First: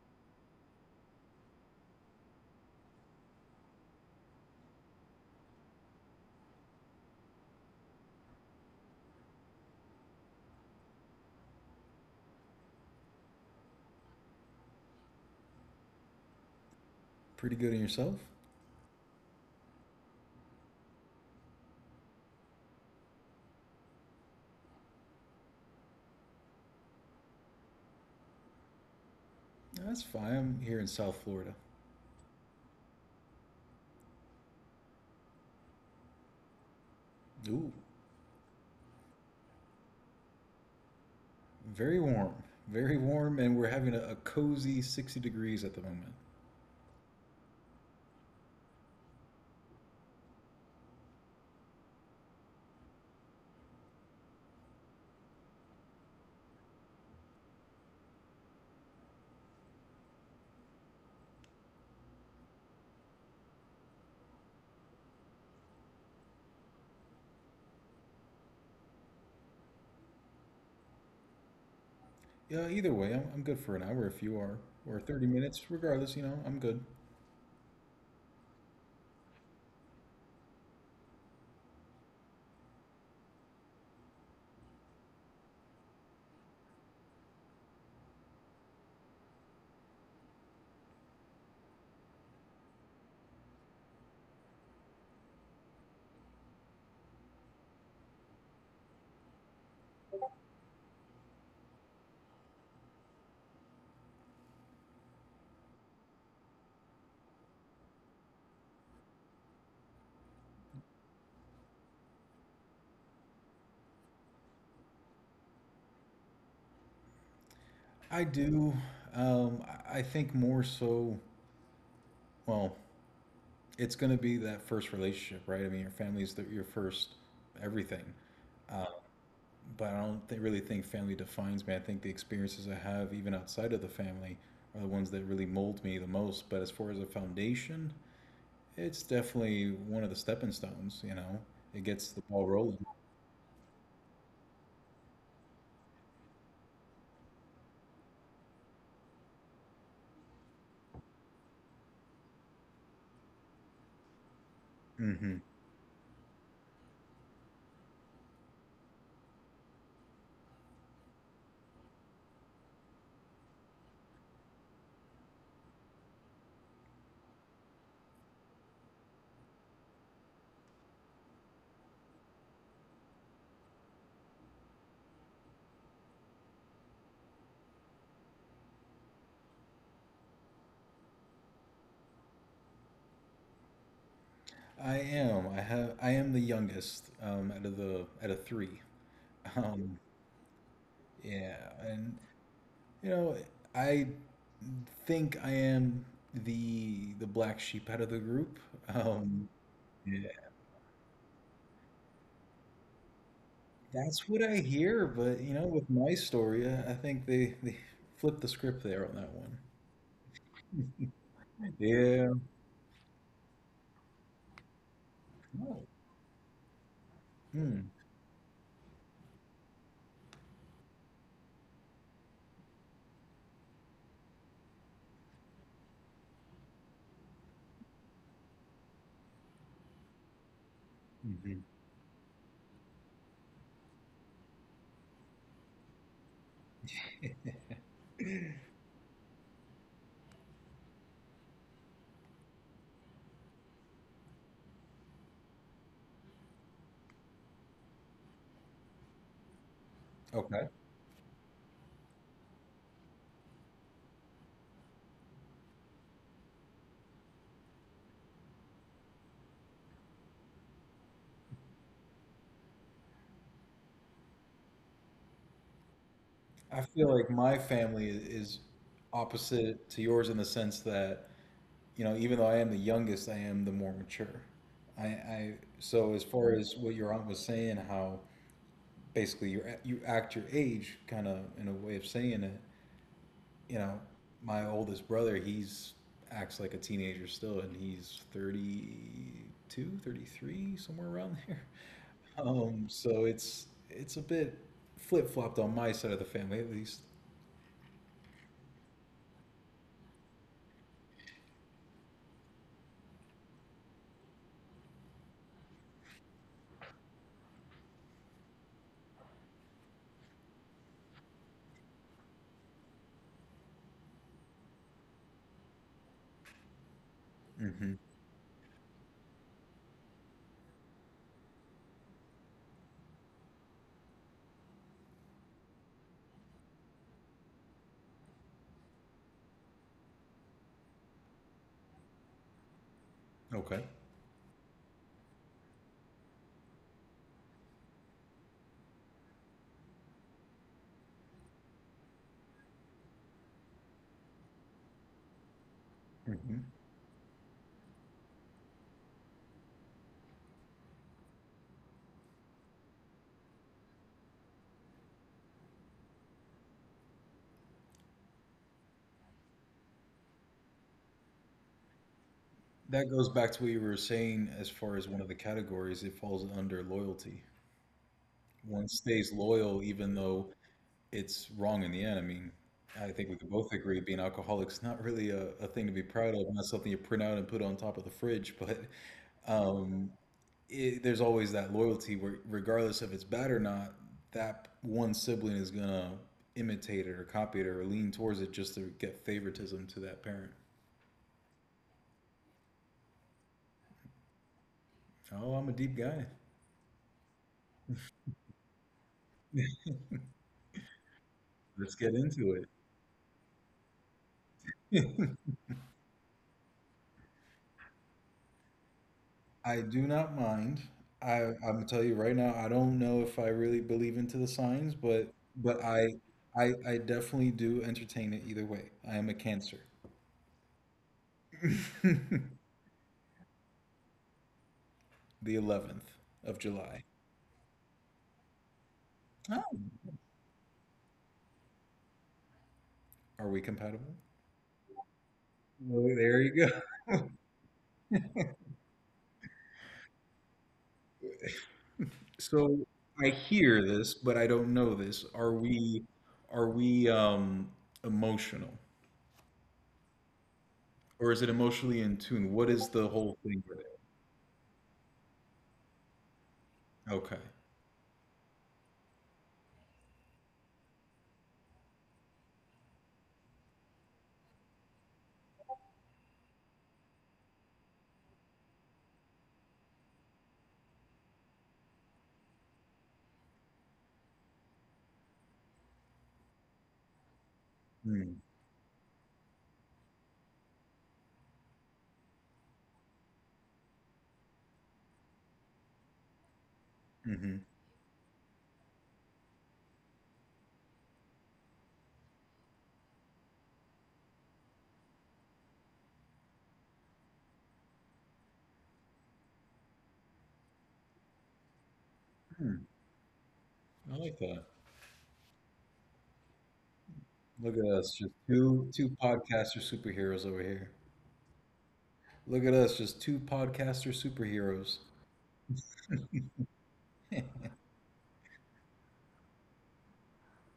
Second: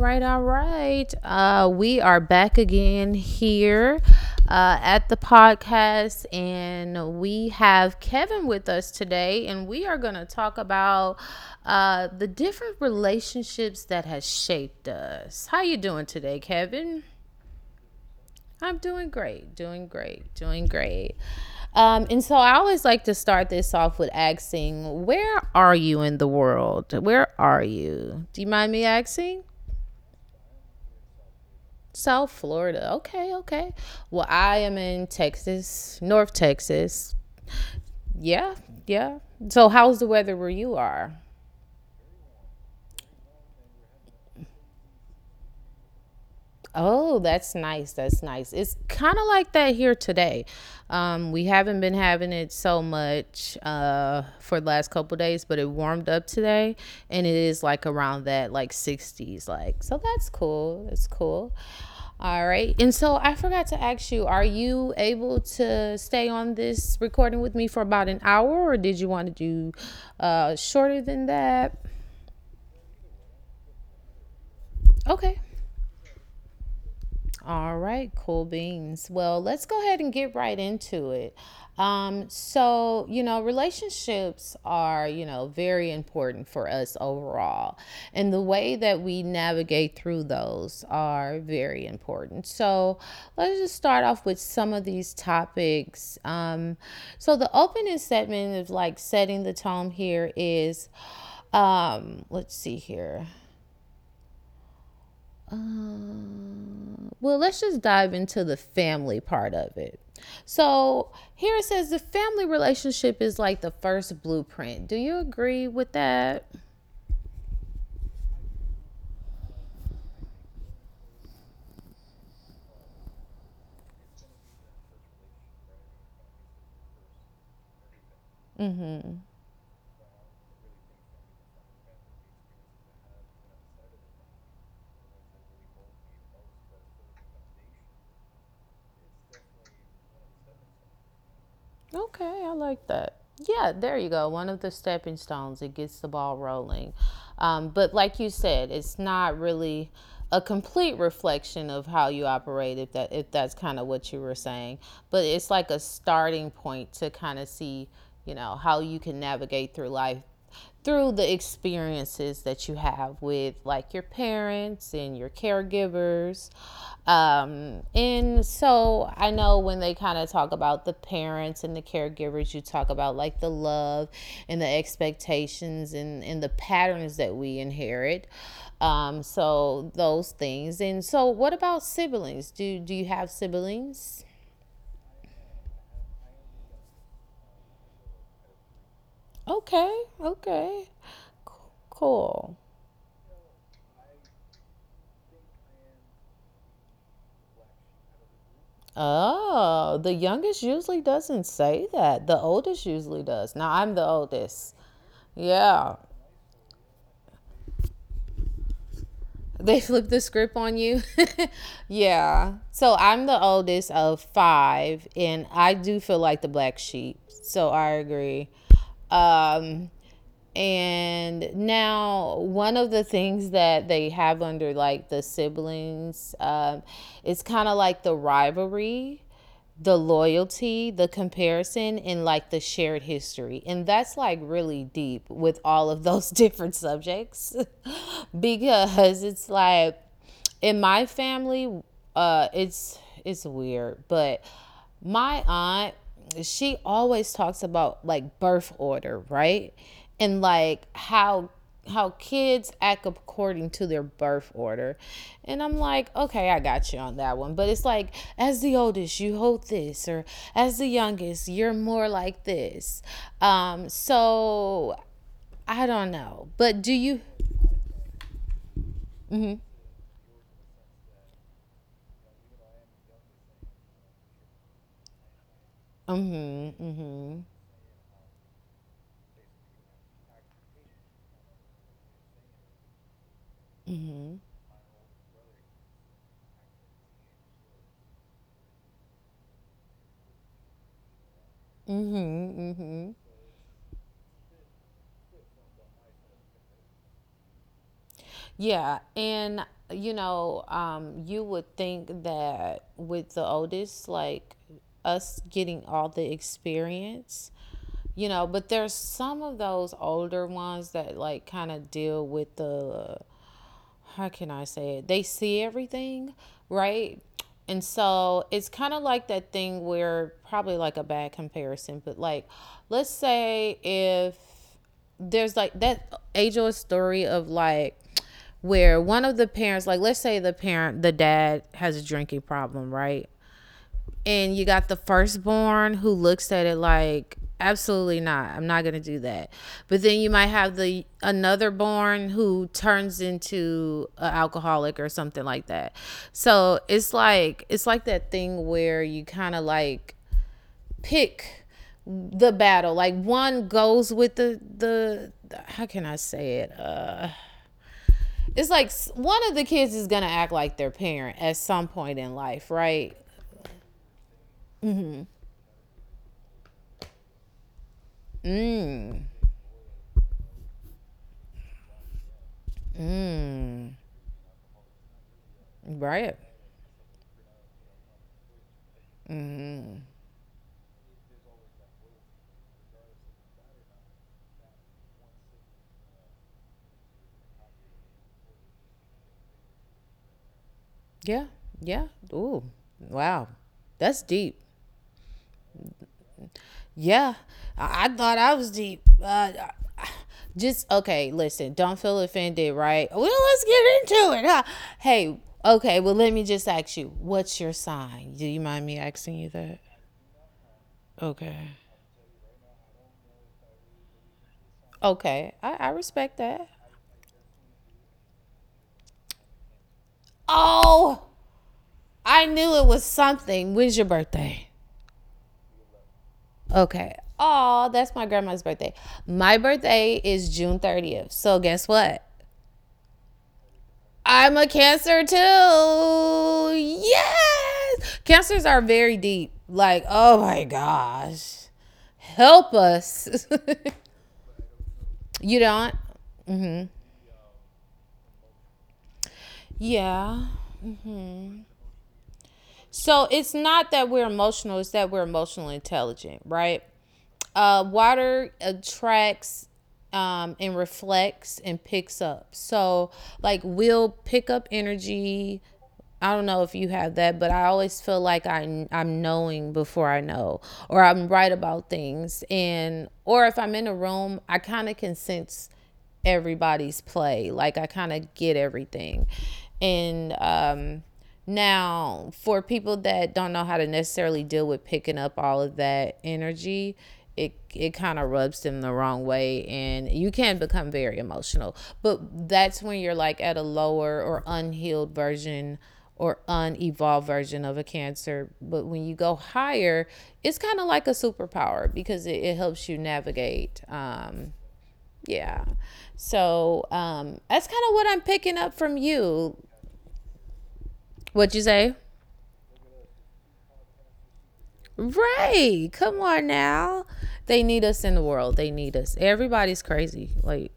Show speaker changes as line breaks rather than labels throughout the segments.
right, all right. We are back again here at the podcast, and we have Kevin with us today, and we are going to talk about the different relationships that has shaped us. How you doing today, Kevin?
Pretty good in yourself?
I'm doing great, doing great, doing great. And so I always like to start this off with asking, where are you in the world? Where are you? Do you mind me asking?
That's fine. I'm here in South Florida.
South Florida. Okay, okay. Well, I am in Texas, North Texas.
Ooh,
Yeah, yeah. So, how's the weather where you are?
very warm. Very warm, and we're having a cozy 60 degrees at the moment.
Oh, that's nice. That's nice. It's kind of like that here today. We haven't been having it so much for the last couple days, but it warmed up today, and it is like around that like 60s. Like, so that's cool. That's cool. All right. And so I forgot to ask you: are you able to stay on this recording with me for about an hour, or did you want to do shorter than that?
Yeah, either way, I'm good for an hour if you are, or 30
Okay.
minutes, regardless, you know, I'm good.
All right, cool beans. Well, let's go ahead and get right into it. So, you know, relationships are, you know, very important for us overall. And the way that we navigate through those are very important. So, let's just start off with some of these topics. So, the opening segment of like setting the tone here is let's see here. Uh, well, let's just dive into the family part of it. So here it says the family relationship is like the first blueprint. Do you agree with that?
I do. Um, I think more so, well, it's going to be that first relationship, right? I mean, your your first everything. But I don't really think family defines me. I think the experiences I have, even outside of the family, are the ones that really mold me the most. But as far as a foundation, it's definitely one of the stepping stones. You know, it gets the
Okay,
ball
I
rolling.
like that. Yeah, there you go. One of the stepping stones. It gets the ball rolling. But like you said, it's not really a complete reflection of how you operate, if that's kind of what you were saying, but
Hmm.
it's like a starting point to kind of see, you know, how you can navigate through life through the experiences that you have with like your parents and your caregivers. And so I know when they kind of talk about the parents and the caregivers, you talk about like the love and the expectations and the patterns that we inherit. So those things. And so what about siblings, do you have siblings?
I am. I have. I am the youngest out of three.
Okay,
Um,
okay,
yeah, and
cool.
you know, I think I am the black sheep out of the group. Um,
Oh, the
yeah.
youngest usually doesn't say that. The oldest usually does. Now I'm the
That's what I
oldest.
hear, but you know, with
Yeah.
my story, I think they flipped the script there on that one.
They flip the script on you.
Yeah.
Yeah. So I'm the oldest of five, and I
Oh,
do feel like the black sheep. So I
hmm.
agree. Um, and now one of the things that they have under like the siblings, is kind of like the rivalry, the loyalty, the
Mhm.
comparison, and like the shared history. And that's like really deep with all of those different subjects because it's like in my family, it's weird, but my aunt, she always talks about like birth order, right? And
Okay.
like how kids act according to their birth order. And I'm like, okay, I got you on that one. But it's like, as the oldest, you hold this, or as the youngest, you're more like this. So I don't know. But
I
do
feel
you?
like my family is
Mm-hmm,
opposite to yours in the sense that, you know, even though I am the youngest, I am the more mature. I so as far
mm-hmm,
as what your aunt was
mm-hmm,
saying, how basically you act your age, kind of in a way of saying it, you know,
mm-hmm.
my oldest brother, he's acts like a teenager still, and he's 32, 33, somewhere around there.
Mm-hmm, mm-hmm.
So it's a bit flip-flopped on my side of the family, at least.
Yeah, and you know, you would think that with the oldest, like us getting all the experience, you know, but there's some of those older ones that like kind of deal with the, how can I say it? They see everything, right? And
Hmm.
so it's kind of like that thing where probably like a bad comparison, but like, let's say if there's like that age old story of like where one of the parents, like let's say the parent, the dad has a drinking problem, right?
Okay.
And you got the firstborn who looks at it like, absolutely not. I'm not gonna do that. But then you might have the another born who turns into an alcoholic or something like that.
Hmm.
So it's like that thing where you kind of like pick the battle. Like one goes with the the how can I say it? It's like one of the kids is gonna act like their parent at some point in life,
That
right?
goes back to what you were saying. As far as one of the categories, it falls under loyalty. One
Mm.
stays loyal even though it's wrong in the end. I mean, I think we could both
Mm.
agree being alcoholic's not really a thing to be proud
Right.
of, not something you print out and put on top of the fridge. But um, there's always that loyalty where, regardless if it's bad or not, that one sibling is gonna imitate it or copy it or lean towards it just to get favoritism to that parent.
Yeah, yeah. Ooh, wow, that's deep.
Oh, I'm a deep guy.
Yeah, I thought I was deep. Just okay, listen,
Let's
don't
get
feel
into
offended, right? Well, let's get into it, huh?
it.
Hey, okay, well, let me just ask you, what's your sign? Do you mind me asking you
I
that?
do not mind. I'm
Okay.
gonna tell you right now, I don't know if I really believe into the signs, but
Okay, I,
but
I respect that.
I definitely do entertain it either way. I am a Cancer.
Oh, I knew it was something. When's your birthday?
The 11th of July.
Okay. Oh, that's my grandma's birthday. My
Oh.
birthday is June 30th. So guess what?
Are we compatible?
I'm a cancer
Well, there you go.
too. Yes. Cancers are very deep. Like, oh my gosh. Help
So I
us.
hear this, but I don't know this.
You don't?
Are we emotional?
Yeah.
Or is it emotionally in tune? What is the
So
whole
it's
thing with
not
it?
that we're emotional, it's that we're emotionally intelligent, right?
Okay.
Water attracts and reflects and picks up. So, like, we'll pick up energy. I don't know if you have that, but I always feel like I'm knowing before I know, or I'm right about things. And, or if I'm in a room, I kind of can sense everybody's play. Like I kind
Hmm.
of get everything. And now for people that don't know how to necessarily deal with picking up all of that energy, it
Mm-hmm.
it kind of rubs them the wrong way and you can become very emotional. But that's when you're like at a lower or unhealed version or unevolved version of a cancer. But when you go higher, it's kind of like a superpower because it
Hmm.
helps you navigate.
I like that.
Yeah. So that's
Look
kind
at
of what
us,
I'm
just
picking up
two
from
two
you.
podcaster superheroes over here.
What'd you say?
Look at us, just two podcaster superheroes.
Ray, come on now. They need us in the world. They need us. Everybody's crazy. Like,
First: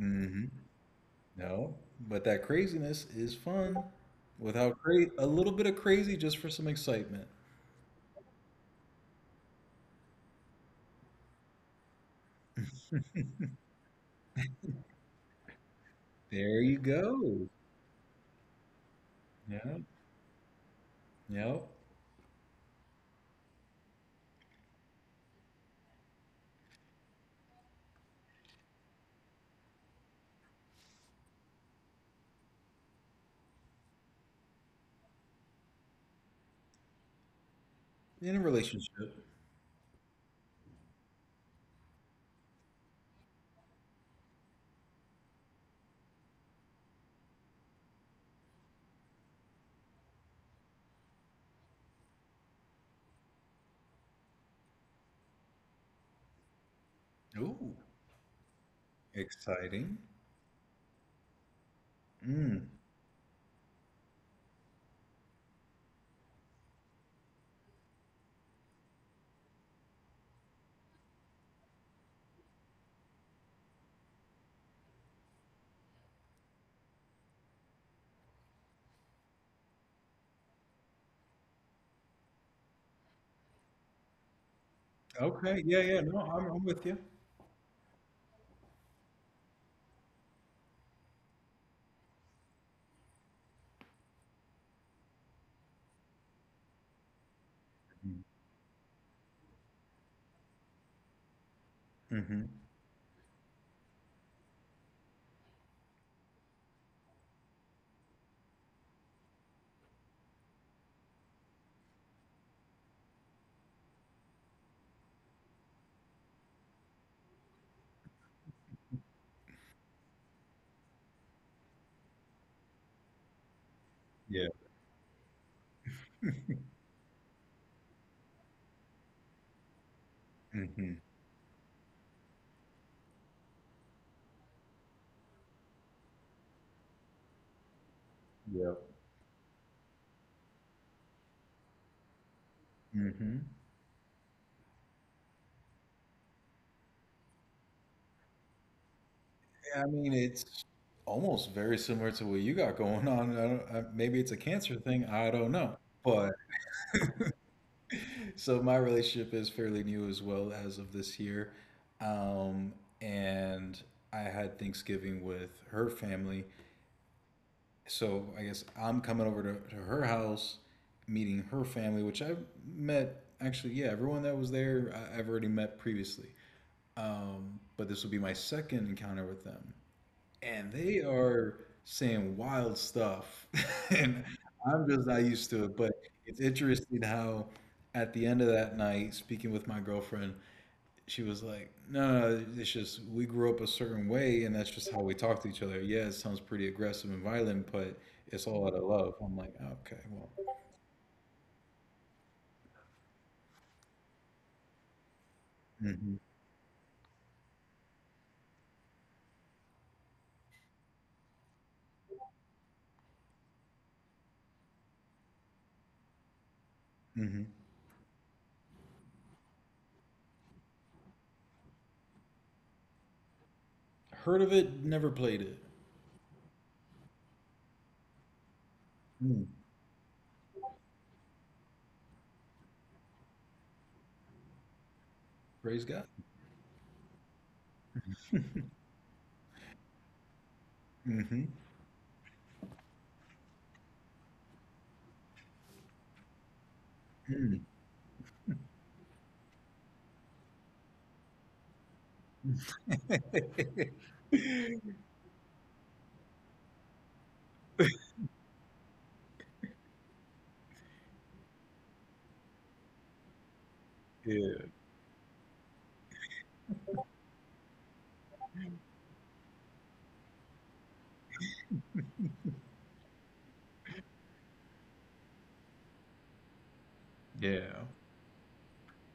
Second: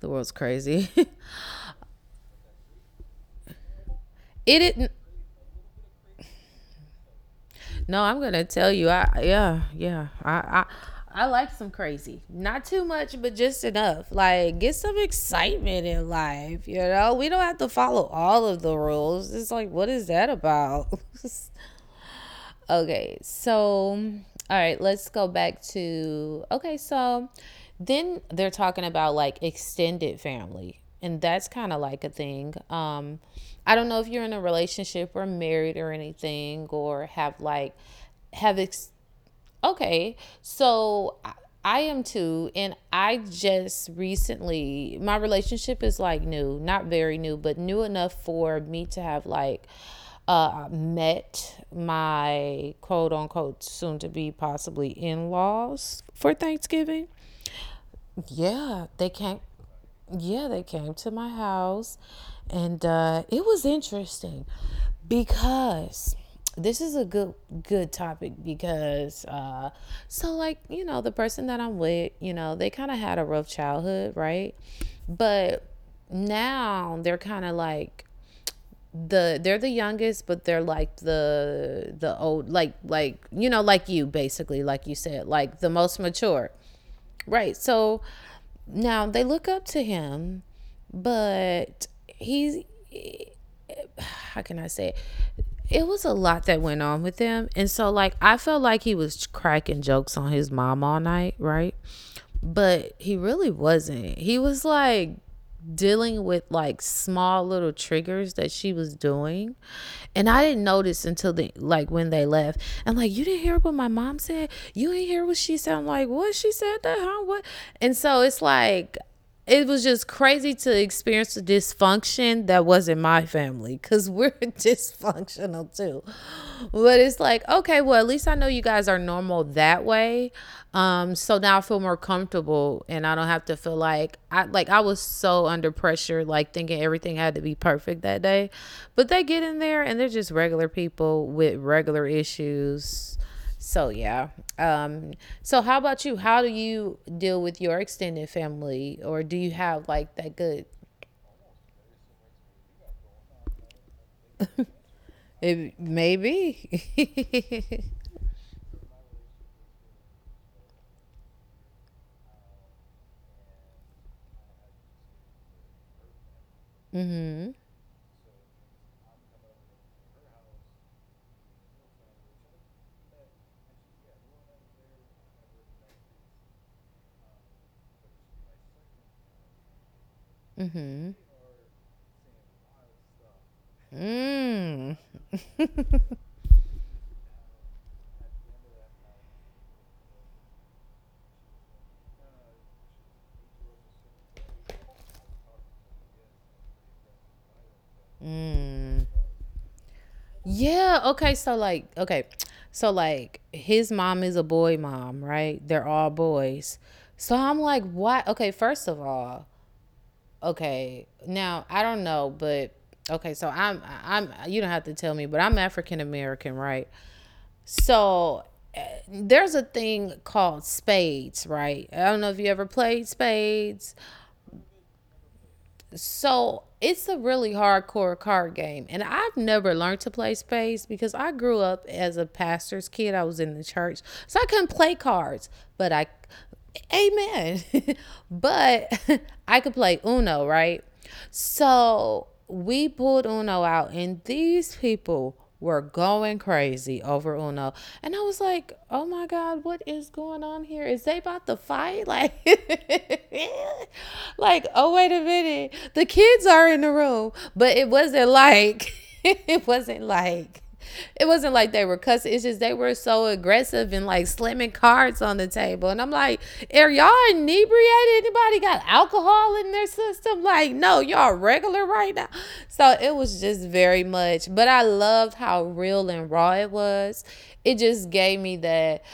the world's crazy.
No, but that craziness is fun.
It
Without
didn't.
a little bit of crazy, just for some excitement.
No, I'm gonna tell you. I, yeah, yeah. I I like some crazy. Not too much, but just enough. Like get some excitement in
There
life. You
you
know, we don't
go.
have to follow all of the rules. It's like,
Yeah.
what is that about?
Yep.
Okay, so all right, let's go back to okay, so then they're talking about like extended family. And that's kind of like a thing. I don't know if you're in a relationship or married or anything, or have like
In a
have ex-
relationship.
Okay, so I am too, and I just recently my relationship is like new, not very new, but new enough for me to have like met my quote unquote soon to be possibly in laws for Thanksgiving.
Ooh,
Yeah, they came,
exciting.
yeah, they came to my house,
Mm.
and it was interesting because this is a good topic because so like you know the person that I'm with, you know they kind of had a rough childhood, right? But now they're kind of like they're the youngest but they're like the old like, you know, like you basically like you said, like
Okay.
the
Yeah. Yeah.
most
No, I'm,
mature,
I'm with you.
right? So now they look up to him, but he's, how can I say it? It was a lot that went on with him. And so like I felt like he was cracking jokes on his mom all night, right?
Mm-hmm.
But he really wasn't. He was like dealing with like small little triggers that she was doing, and I didn't notice until the, like when they left, and like you didn't hear what my mom said, you didn't hear what she said, I'm like, what, she said that, huh? What? And so it's like it was just crazy to experience the dysfunction that was in my family because we're
Yeah.
dysfunctional too, but it's like, okay, well, at least I know you guys are normal that way.
Mm-hmm.
So now I feel more comfortable and I don't have to feel like I, like I was so under pressure, like thinking everything had to be perfect that day.
Yep.
But they get in there and they're just regular people with regular issues.
Mm-hmm.
So yeah. Um, so how about you? How do you deal with your extended family, or do you
I
have
mean,
like that
it's
good,
almost very similar to what you got going on. I don't, maybe it's a cancer thing. I don't know.
it,
But
maybe.
so my relationship is fairly new as well as of this year. Um, and I had Thanksgiving with her family.
Mhm.
So I guess I'm coming over to her house, meeting her family, which I've met. Actually, yeah, everyone that was there, I've already met previously. But this will be my second encounter with them. And they
Mhm.
are saying wild stuff and I'm
Mm.
just not used to it. But it's interesting how at the end of that night, speaking with my girlfriend, she was like, "No, no, it's just we grew up a certain way and that's just how we talk to each other. Yeah, it sounds pretty aggressive and violent, but it's all out of love."
Mm.
I'm like, okay, well,
Yeah. Okay. So like, okay. So like, his mom is a boy mom, right? They're all
hmm.
boys. So I'm like, why? Okay. First of all, okay. Now I don't know, but okay. So I'm. You don't have to tell me, but I'm African American, right?
Hmm.
So there's a thing called spades, right? I don't know if you ever played spades.
Heard of it, never played it.
So it's a really hardcore card game. And I've
Mm,
never learned to play spades because I grew up as a pastor's kid. I was in the church. So I couldn't play cards.
praise
But
god.
I, amen. But I could play Uno, right?
Hmm.
So we pulled Uno out, and these people were going crazy over
Mm.
Uno. And I was like, oh my God, what is going on here? Is they about to fight? Like, like,
yeah,
oh wait a minute. The kids are in the room. But it wasn't like it wasn't like it wasn't like they were cussing. It's just they were so aggressive and like slamming cards on the table. And I'm like, are y'all inebriated? Anybody got alcohol in their system? Like, no, y'all regular right now. So it was just very much, but I loved how real and raw it was. It
yeah.
just gave me that,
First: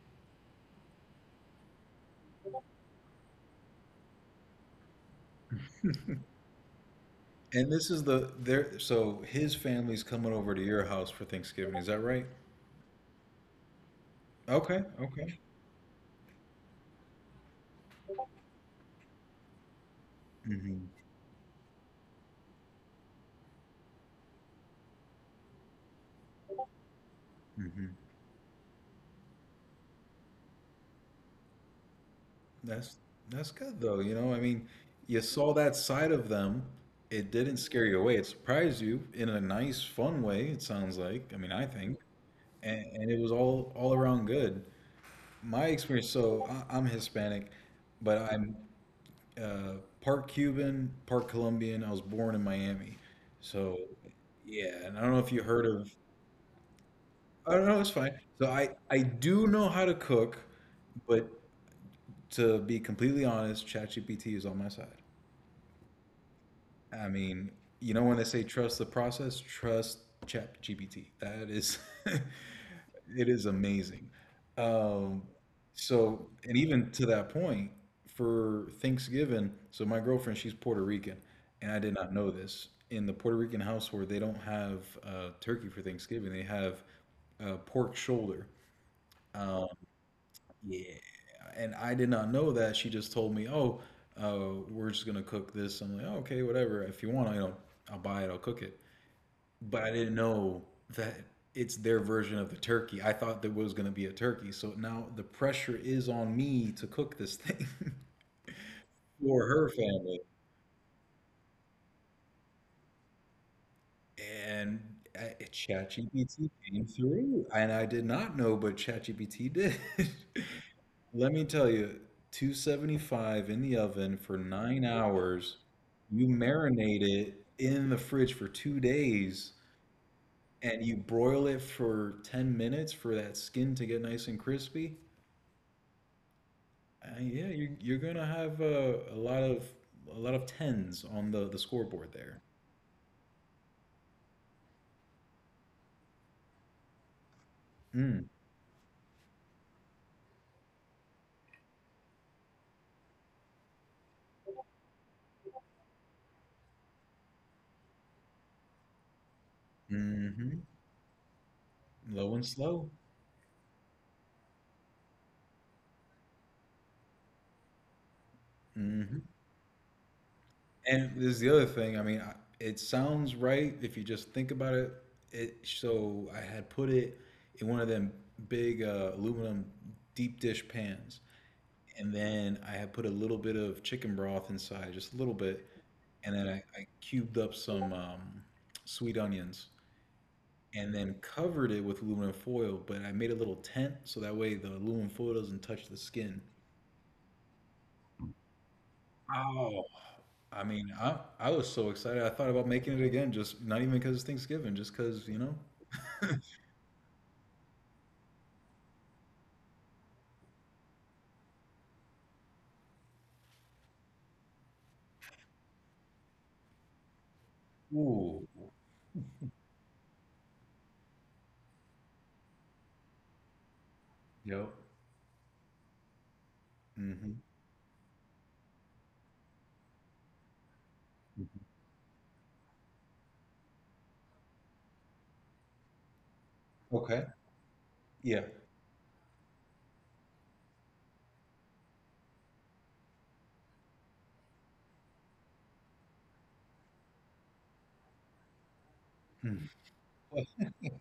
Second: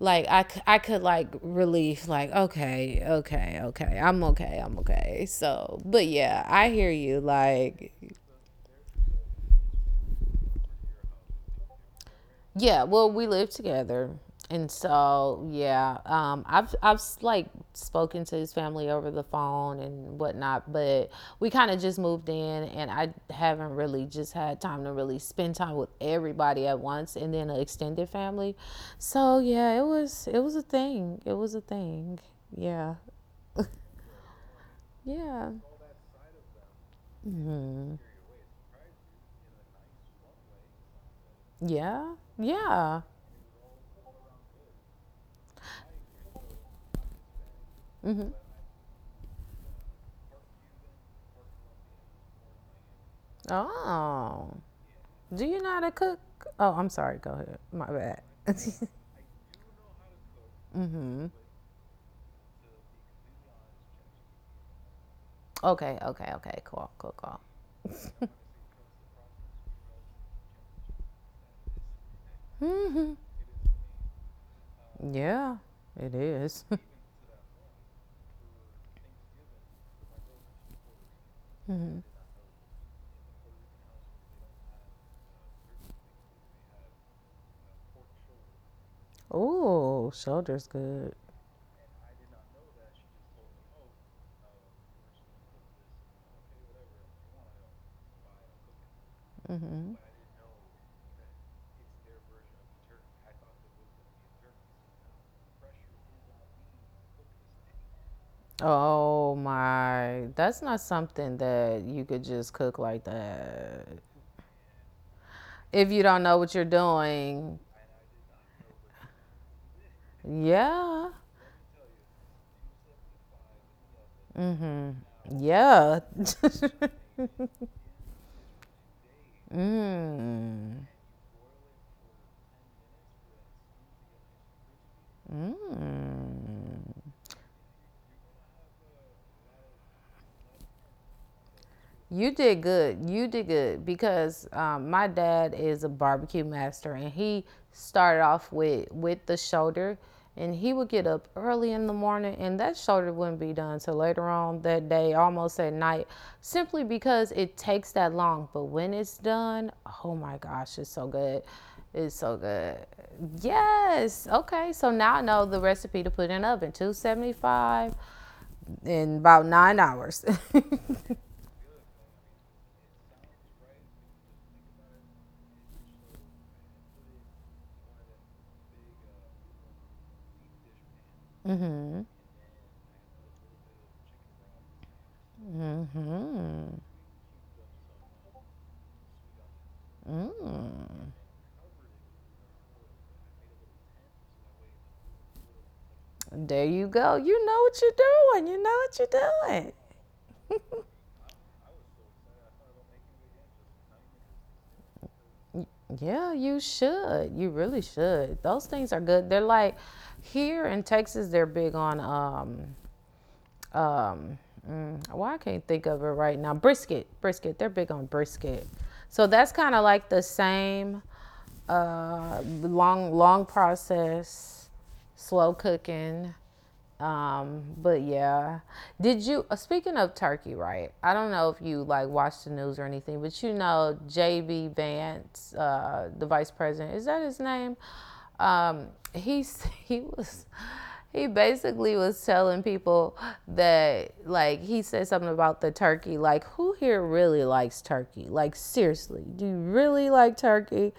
like, I could, like, relief, like, okay, okay, okay, I'm okay, I'm okay. So but
And
yeah, I hear you,
this
like.
is the there. So his family's coming over to your house for Thanksgiving, is that right?
Yeah, well, we live together. And
Okay. Okay.
so, yeah, I've like spoken to his family over the phone and whatnot,
Hmm.
but we kind of just moved in, and I haven't really just had time to really spend time with everybody at once, and then an
Hmm.
extended family. So yeah, it was a thing. It was a thing. Yeah,
That's good though. You know, I mean, you
yeah,
saw that side of them. It didn't scare you away. It surprised you in a nice, fun way, it sounds like. I mean, I think,
yeah, yeah.
and it was all around good. My experience. So I'm Hispanic, but
hmm
I'm uh, part Cuban, part Colombian. I was born in Miami, so
Oh,
yeah. And I don't know if you
do you
heard
know how to
of.
cook? Oh, I'm sorry. Go
I
ahead.
don't know.
My
It's
bad.
fine. So I do know how to cook,
hmm
but to be completely honest, ChatGPT is on my side.
Okay, okay, okay. Cool,
I
cool, cool.
mean, you know when they say trust the process, trust ChatGPT. That is,
Mm-hmm.
it is amazing. Um,
Yeah, it
so, and
is.
even to that point, for Thanksgiving, so my girlfriend, she's Puerto Rican, and I did not know this. In the Puerto Rican household, they don't have turkey for Thanksgiving. They have pork shoulder.
Ooh, shoulders
Yeah,
good.
and I did not know that. She just told me, "Oh, we're just gonna cook this." I'm like, oh, "Okay, whatever. If you want, I don't. I'll buy it. I'll cook it." But I
Mm-hmm.
didn't know that it's their version of the turkey. I thought there was gonna be a turkey, so now the pressure is on me to cook this thing
Oh
for her family.
my, that's not something that you could just cook like that.
And I,
If you don't know
ChatGPT
what you're
came through,
doing,
and I did not know, but ChatGPT did.
yeah.
Let me tell you, 275 in the oven for nine
Mm-hmm.
hours.
Yeah.
You marinate it in the fridge for 2 days and
mm.
you broil it for 10 minutes for that skin to get nice and crispy.
Mm.
Yeah, you're gonna have a lot of tens on the scoreboard
You
there.
did good. You did good because my dad is a barbecue master, and he started
Mm.
off with the shoulder, and he would get up early in the morning, and that shoulder wouldn't be done till later on that day, almost at night, simply because it takes that long. But when it's done, oh my
Hmm.
gosh, it's so good. It's
Low
so
and
good.
slow.
Yes. Okay. So now I know the recipe to put in the oven 275
Mm-hmm.
in about 9 hours.
And there's the other thing. I mean, I, it sounds right if you just think about it. It so I had put it in one of them big aluminum deep dish pans,
Mm-hmm.
and then I had put a little bit of chicken broth inside, just a little bit, and then
Mm-hmm.
I cubed up some sweet onions, and
Mm.
then covered it with aluminum foil. But I made a little tent so that way the aluminum foil doesn't touch the skin.
There you go. You know what you're doing. You know what you're doing.
Oh, I mean, I was so excited. I thought about making it again, just not even because it's Thanksgiving, just because, you know.
Yeah, you should. You really should. Those things are good. They're like here in Texas, they're big on um why I can't think of it right now. Brisket, brisket. They're big on
Ooh.
brisket. So that's kind of like the same long, long
Yep.
process, slow cooking.
Mm-hmm.
But yeah, did you? Speaking of Turkey, right? I don't know if you like watch the news or anything, but you know JB Vance, the vice president, is that
Okay.
his name?
Yeah.
Um, he's he was. He basically was telling people that, like, he said something about the turkey. Like, who here really likes turkey? Like, seriously, do you
Mm.
really like
But,
turkey?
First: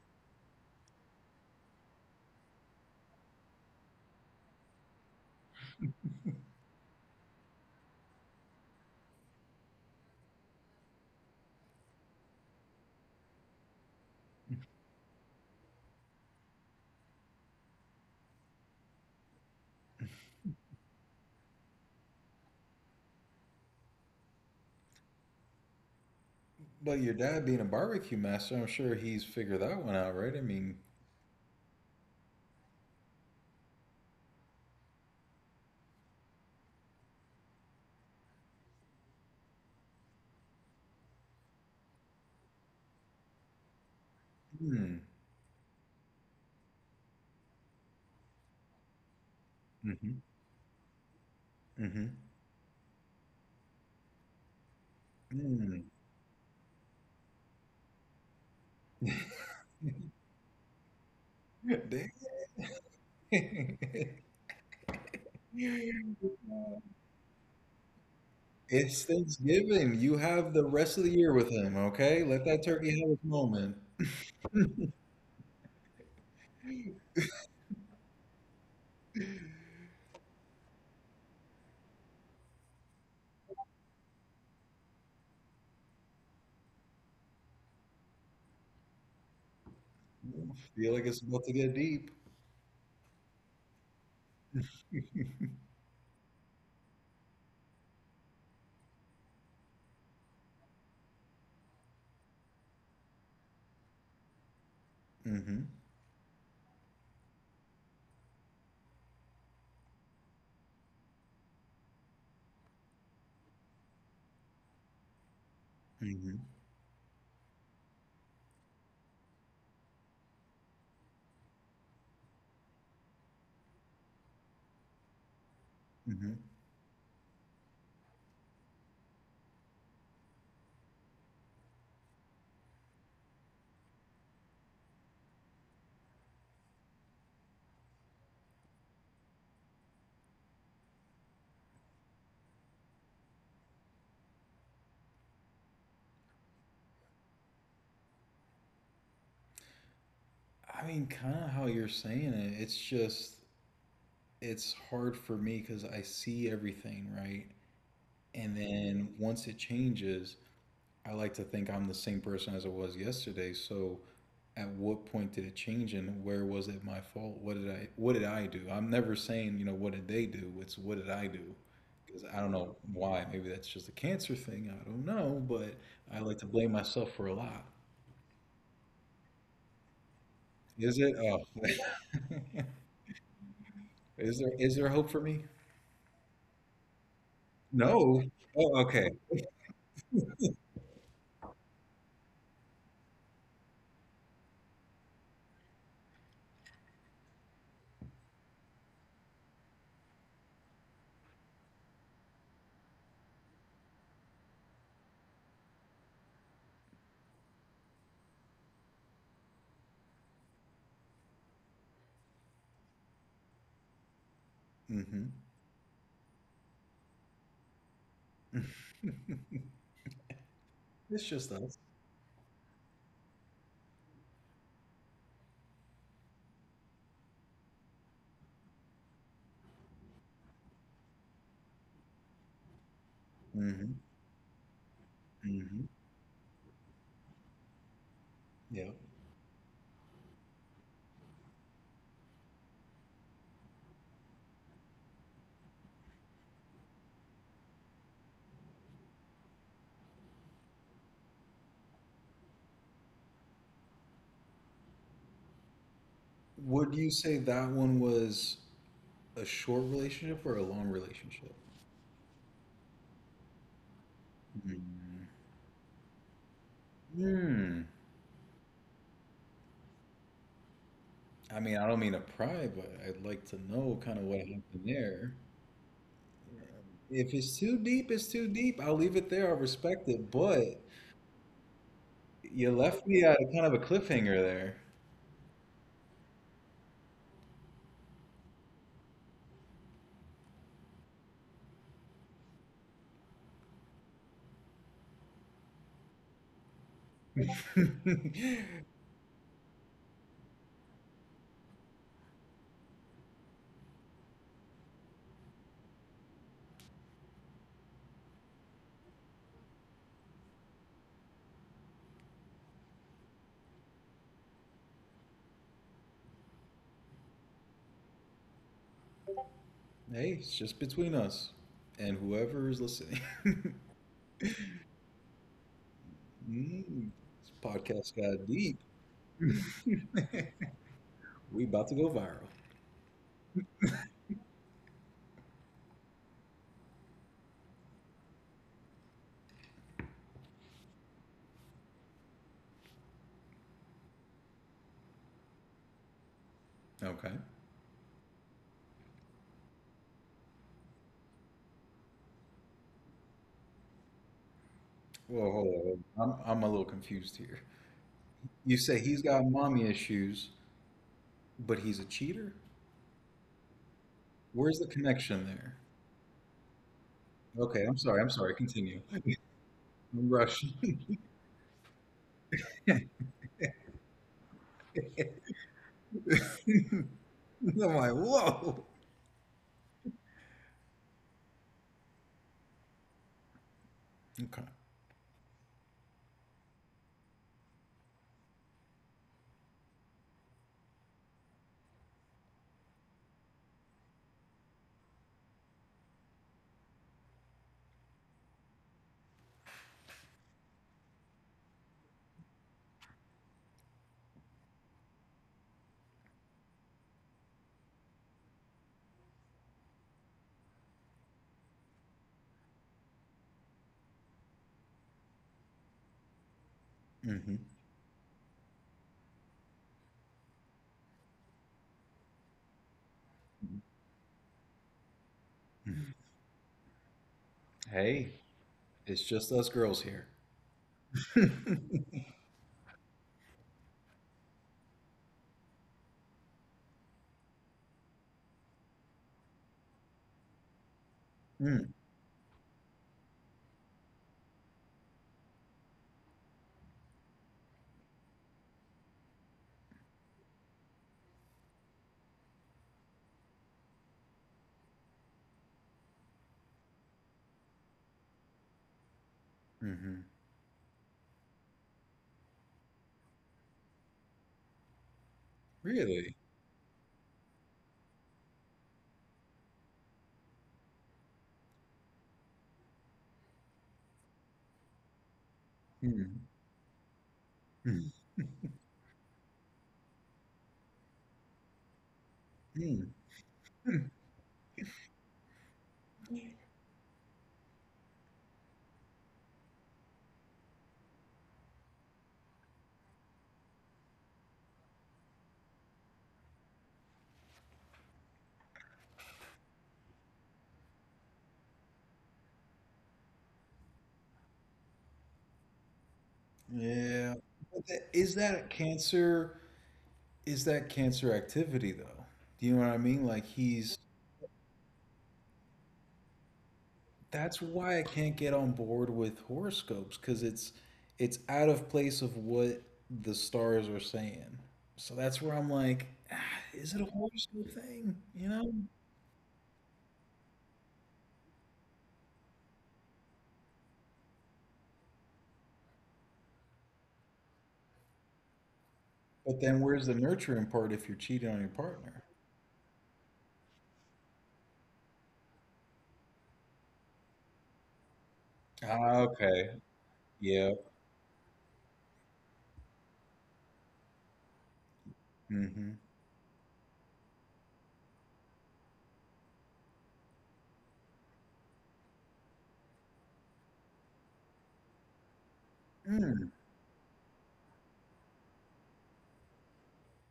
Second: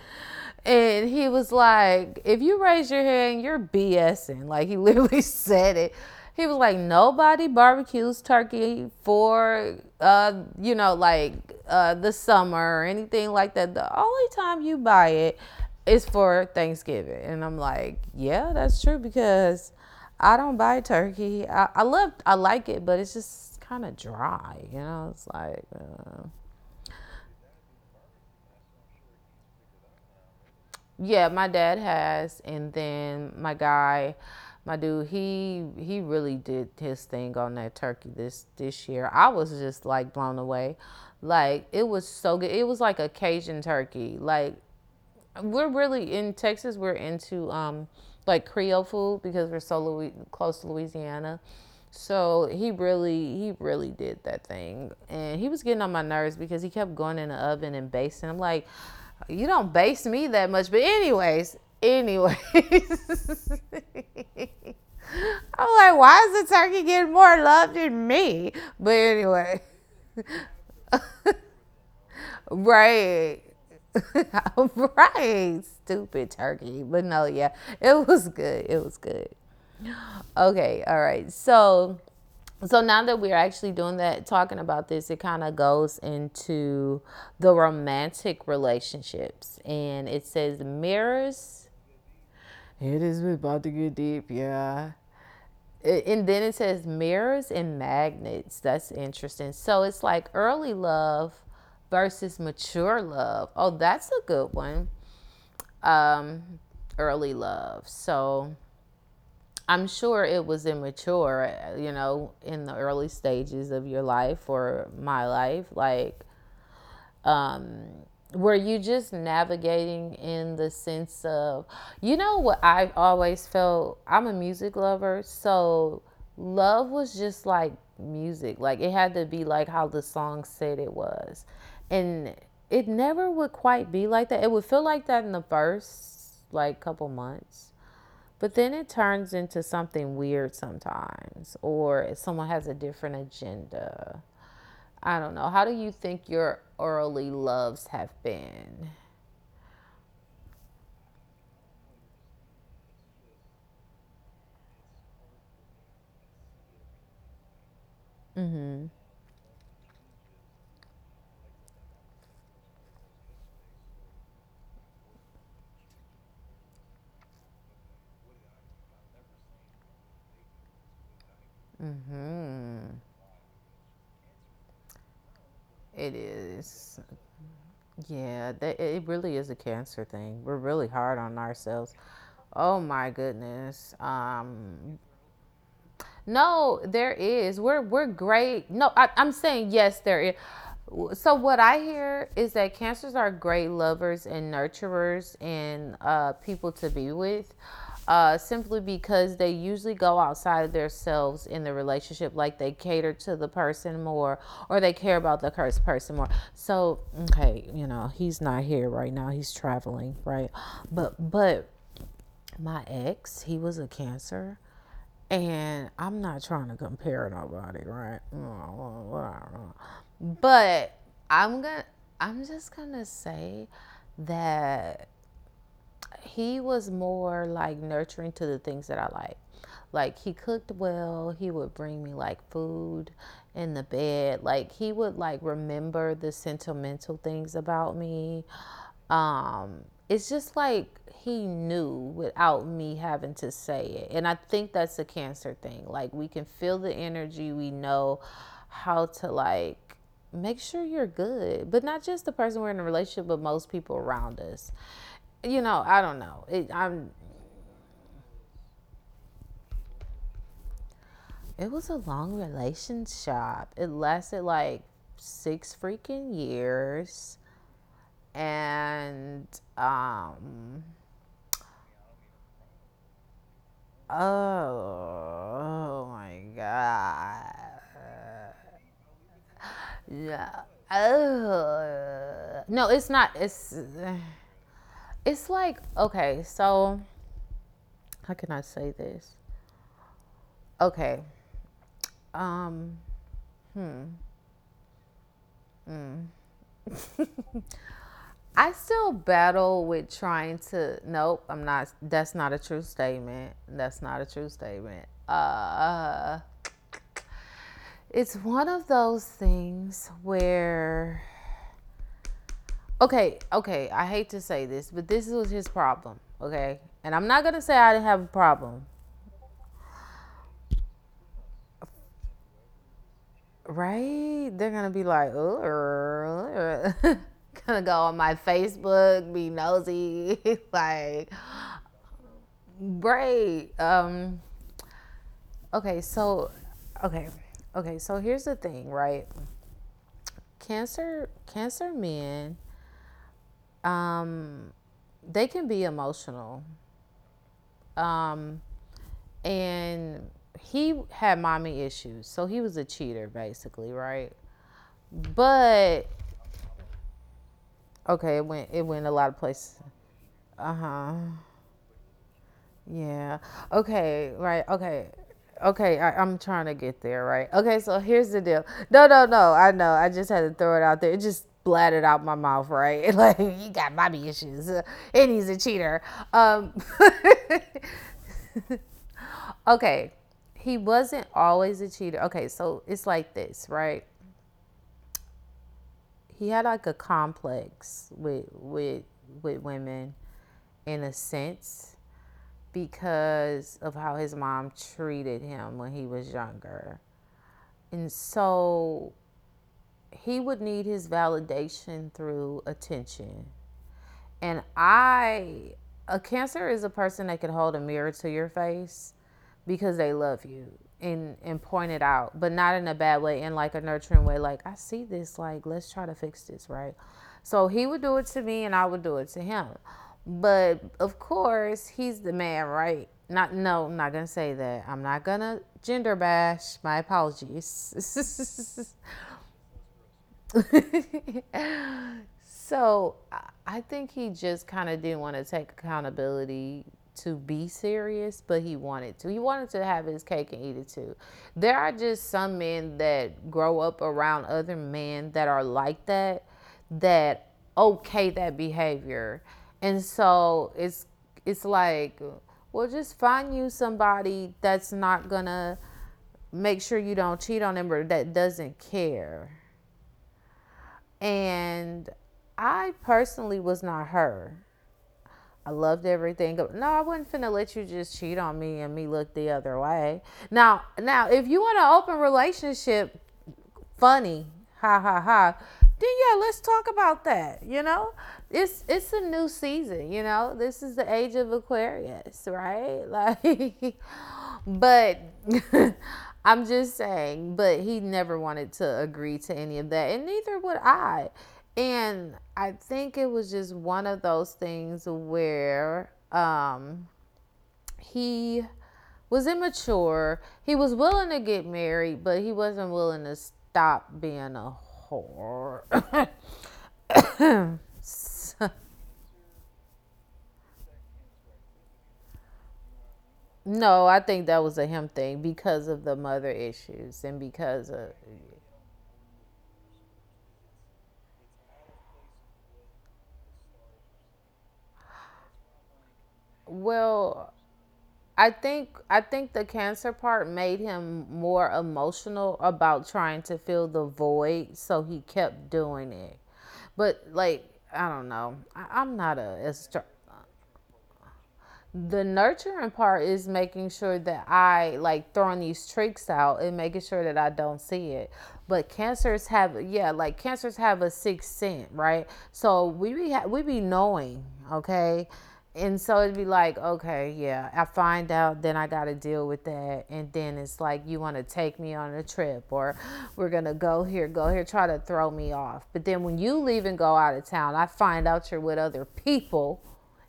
And he was like, if you raise your hand, you're BSing. Like he literally said it. He was like, nobody barbecues turkey for, like the summer or anything like that. The only time you buy it is for Thanksgiving. And I'm like, yeah, that's true because I don't buy turkey. I I like it, but it's just kind of dry. You know, it's like,
but your dad being a barbecue master, I'm sure he's figured that one out, right? I mean,
Yeah, my dad has, and then my guy, my dude, he really did his thing on that turkey this year. I was just like blown away, like it was so good. It was like a Cajun turkey, like
mm,
we're really in Texas. We're into like Creole food because we're so
hmm.
close to Louisiana.
Hmm.
So he really did that thing, and he was getting
Mm.
on my nerves because he kept going in the oven and basting. I'm like, you don't baste me that much. But anyways,
Dang.
anyways, I'm like, why is the turkey getting more love than me? But
It's
anyway.
Thanksgiving. You have the rest of the year with him, okay? Let that turkey have its
Right.
moment.
right. Stupid turkey. But no, yeah. It was good. It was good. Okay, all right. So now that we're actually doing that talking about this, it kind of goes into the romantic relationships and it says
Feel like it's about to
mirrors.
get deep.
It is about to get deep, yeah. And then it says mirrors and magnets. That's interesting. So it's like early love versus mature love. Oh, that's a good one.
Mm-hmm.
um, Early love. So I'm sure it was immature, you know, in the early stages of your life or my life. Like,
Mm-hmm.
um, were you just navigating in the sense of, you know what, I always felt, I'm a music lover, so
Mm-hmm.
love was just like music. Like, it had to be like how the song said it was. And it never would quite be like that. It would feel like that in the first, like, couple months, but then it turns into something weird sometimes, or someone has a different agenda. I don't know. How do you think your early loves have been?
I mean, kind of how you're saying it. It's just, it's hard for me because I see everything, right?
Mm.
And
Mhm.
then once it changes, I like to think I'm the same person as I was yesterday. So at what point did it change and where was it my fault? What did I do? I'm never saying, you know, what did they do? It's what did I do?
Mm.
Because I don't know
Mhm.
why. Maybe that's just a cancer thing. I don't know, but
It
I like to blame
is.
myself for a lot.
Yeah, that it really is a cancer thing. We're really
Is it?
hard
Oh.
on ourselves. Oh my goodness.
Is there hope for me?
No, there is. We're
No.
great.
Oh,
No,
okay.
I'm saying yes, there is. So what I hear is that cancers are great lovers and nurturers and people to be with, simply because they usually go outside of themselves in the relationship. Like they cater to the person more, or they care about the cursed person more. So okay, you know he's not here right now. He's traveling, right? But my ex, he was a cancer
Hmm.
and I'm not trying to compare nobody, right? But
It's just
I'm
us.
gonna I'm just gonna say that he was more like nurturing to the things that I like. Like he cooked well, he would bring me like food in the
Hmm.
bed. Like he would like
Hmm.
remember the sentimental things about me.
Yeah.
Um it's just like he knew without me having to say it. And I think that's a cancer thing. Like we can feel the energy, we know how to like make sure you're good, but not just the person we're in a relationship, but most people around us. You know, I don't know. It,
Would you
I'm.
say that one was a short relationship or a long relationship?
It was a long relationship. It lasted
Mm.
like 6 freaking years,
Hmm.
and um
I mean, I don't mean to pry, but I'd like to know kind of what happened
oh,
there.
oh my
If
God.
it's too deep, it's too deep. I'll leave it there. I'll respect it.
Yeah,
But
oh
you
no,
left
it's
me
not,
at kind of
it's
a cliffhanger
it's like, okay, so how can I say this? Okay. Um,
there.
I still battle with trying to. Nope, I'm not. That's not a true statement. That's not a true statement. It's one of those things where. Okay, okay. I hate to say this, but this was his problem. Okay, and I'm not gonna say I didn't have a problem.
Hey, it's just between us and whoever is listening.
Right? They're gonna be like, oh,
Mm, this
gonna go
podcast
on my
got deep.
Facebook, be nosy, like,
We about to go viral.
great. Okay, so okay. Okay, so here's the thing, right? Cancer men, um, they can be emotional.
Okay.
Um, and he had mommy issues, so he was a cheater basically, right?
Well, hold
But
on. I'm a little confused here.
okay, it went
You
it
say
went a
he's
lot of
got
places.
mommy issues,
Uh huh.
but he's a cheater?
Yeah. Okay. Right.
Where's the
Okay.
connection there?
Okay. I'm trying to get there. Right. Okay.
Okay, I'm
So
sorry.
here's
I'm
the
sorry.
deal.
Continue.
No, no, no. I know. I just
I'm
had to
rushing.
throw it out there. It just splattered out my mouth. Right.
I'm
Like you got mommy issues, and he's a cheater. Um.
like, whoa.
Okay. He wasn't always a cheater. Okay. So it's like this, right?
Okay.
He had like a complex with women in a sense because of how his mom treated him when he was younger. And so he would need his validation through attention. And I, a cancer is a person that can hold a mirror to your face because they love you and point it out, but not in a bad way, in like a nurturing way. Like I see this, like let's try to fix this, right?
Hmm.
So he would do it to me, and I would do it to him. But of course, he's the man, right? Not no, I'm not gonna say that. I'm not gonna gender bash. My
Hey,
apologies.
it's just us girls here.
So I think he just kind of didn't want to take accountability to be serious, but he wanted to. He wanted to have his cake and eat it too. There are
Mm.
just some men that grow up around other men that are like that, that okay that behavior. And so it's like, well, just find you somebody that's not gonna make sure you don't cheat on them or that doesn't care.
Mhm.
And I personally was not her. I loved
Really?
everything. No, I wasn't finna let you just cheat on me and me look the other way. Now, now, if you in an open relationship, funny. Ha ha ha. Then
Mm.
yeah, let's talk about that. You
Mm.
know, it's a new season. You know, this is the age of Aquarius, right?
Mm.
Like,
Mm.
but I'm just saying. But he never wanted to agree to any of that, and neither would I. And I think it was just one of those things where he was immature. He was willing to get married, but he wasn't willing to stop being a whore.
Yeah. But that, is that
So-
cancer? Is that cancer activity though? Do you know what I mean? Like he's
no, I think that was a him thing because of the mother issues and
that's
because
why I
of
can't get on board with horoscopes because it's out of place of what the stars are saying. So that's where I'm like, "Ah, is it a
well,
horoscope thing? You
I
know?"
think the cancer part made him more emotional about trying to fill the void, so he kept doing it. But like I don't know, I'm not
But
a
then where's
astro-
the nurturing part if you're cheating on your partner?
the nurturing part is making sure that I like throwing these tricks out and making sure that I don't see it. But
Ah,
cancers
okay.
have yeah, like
Yeah.
cancers have a sixth sense, right? So we be knowing, okay?
Mm-hmm.
And so it'd be like, okay, yeah, I find out, then I got to deal with that. And then it's like, you want to take me on a trip, or we're going to go here, try to throw me off. But then when
Mm.
you leave and go out of town, I find out you're with other people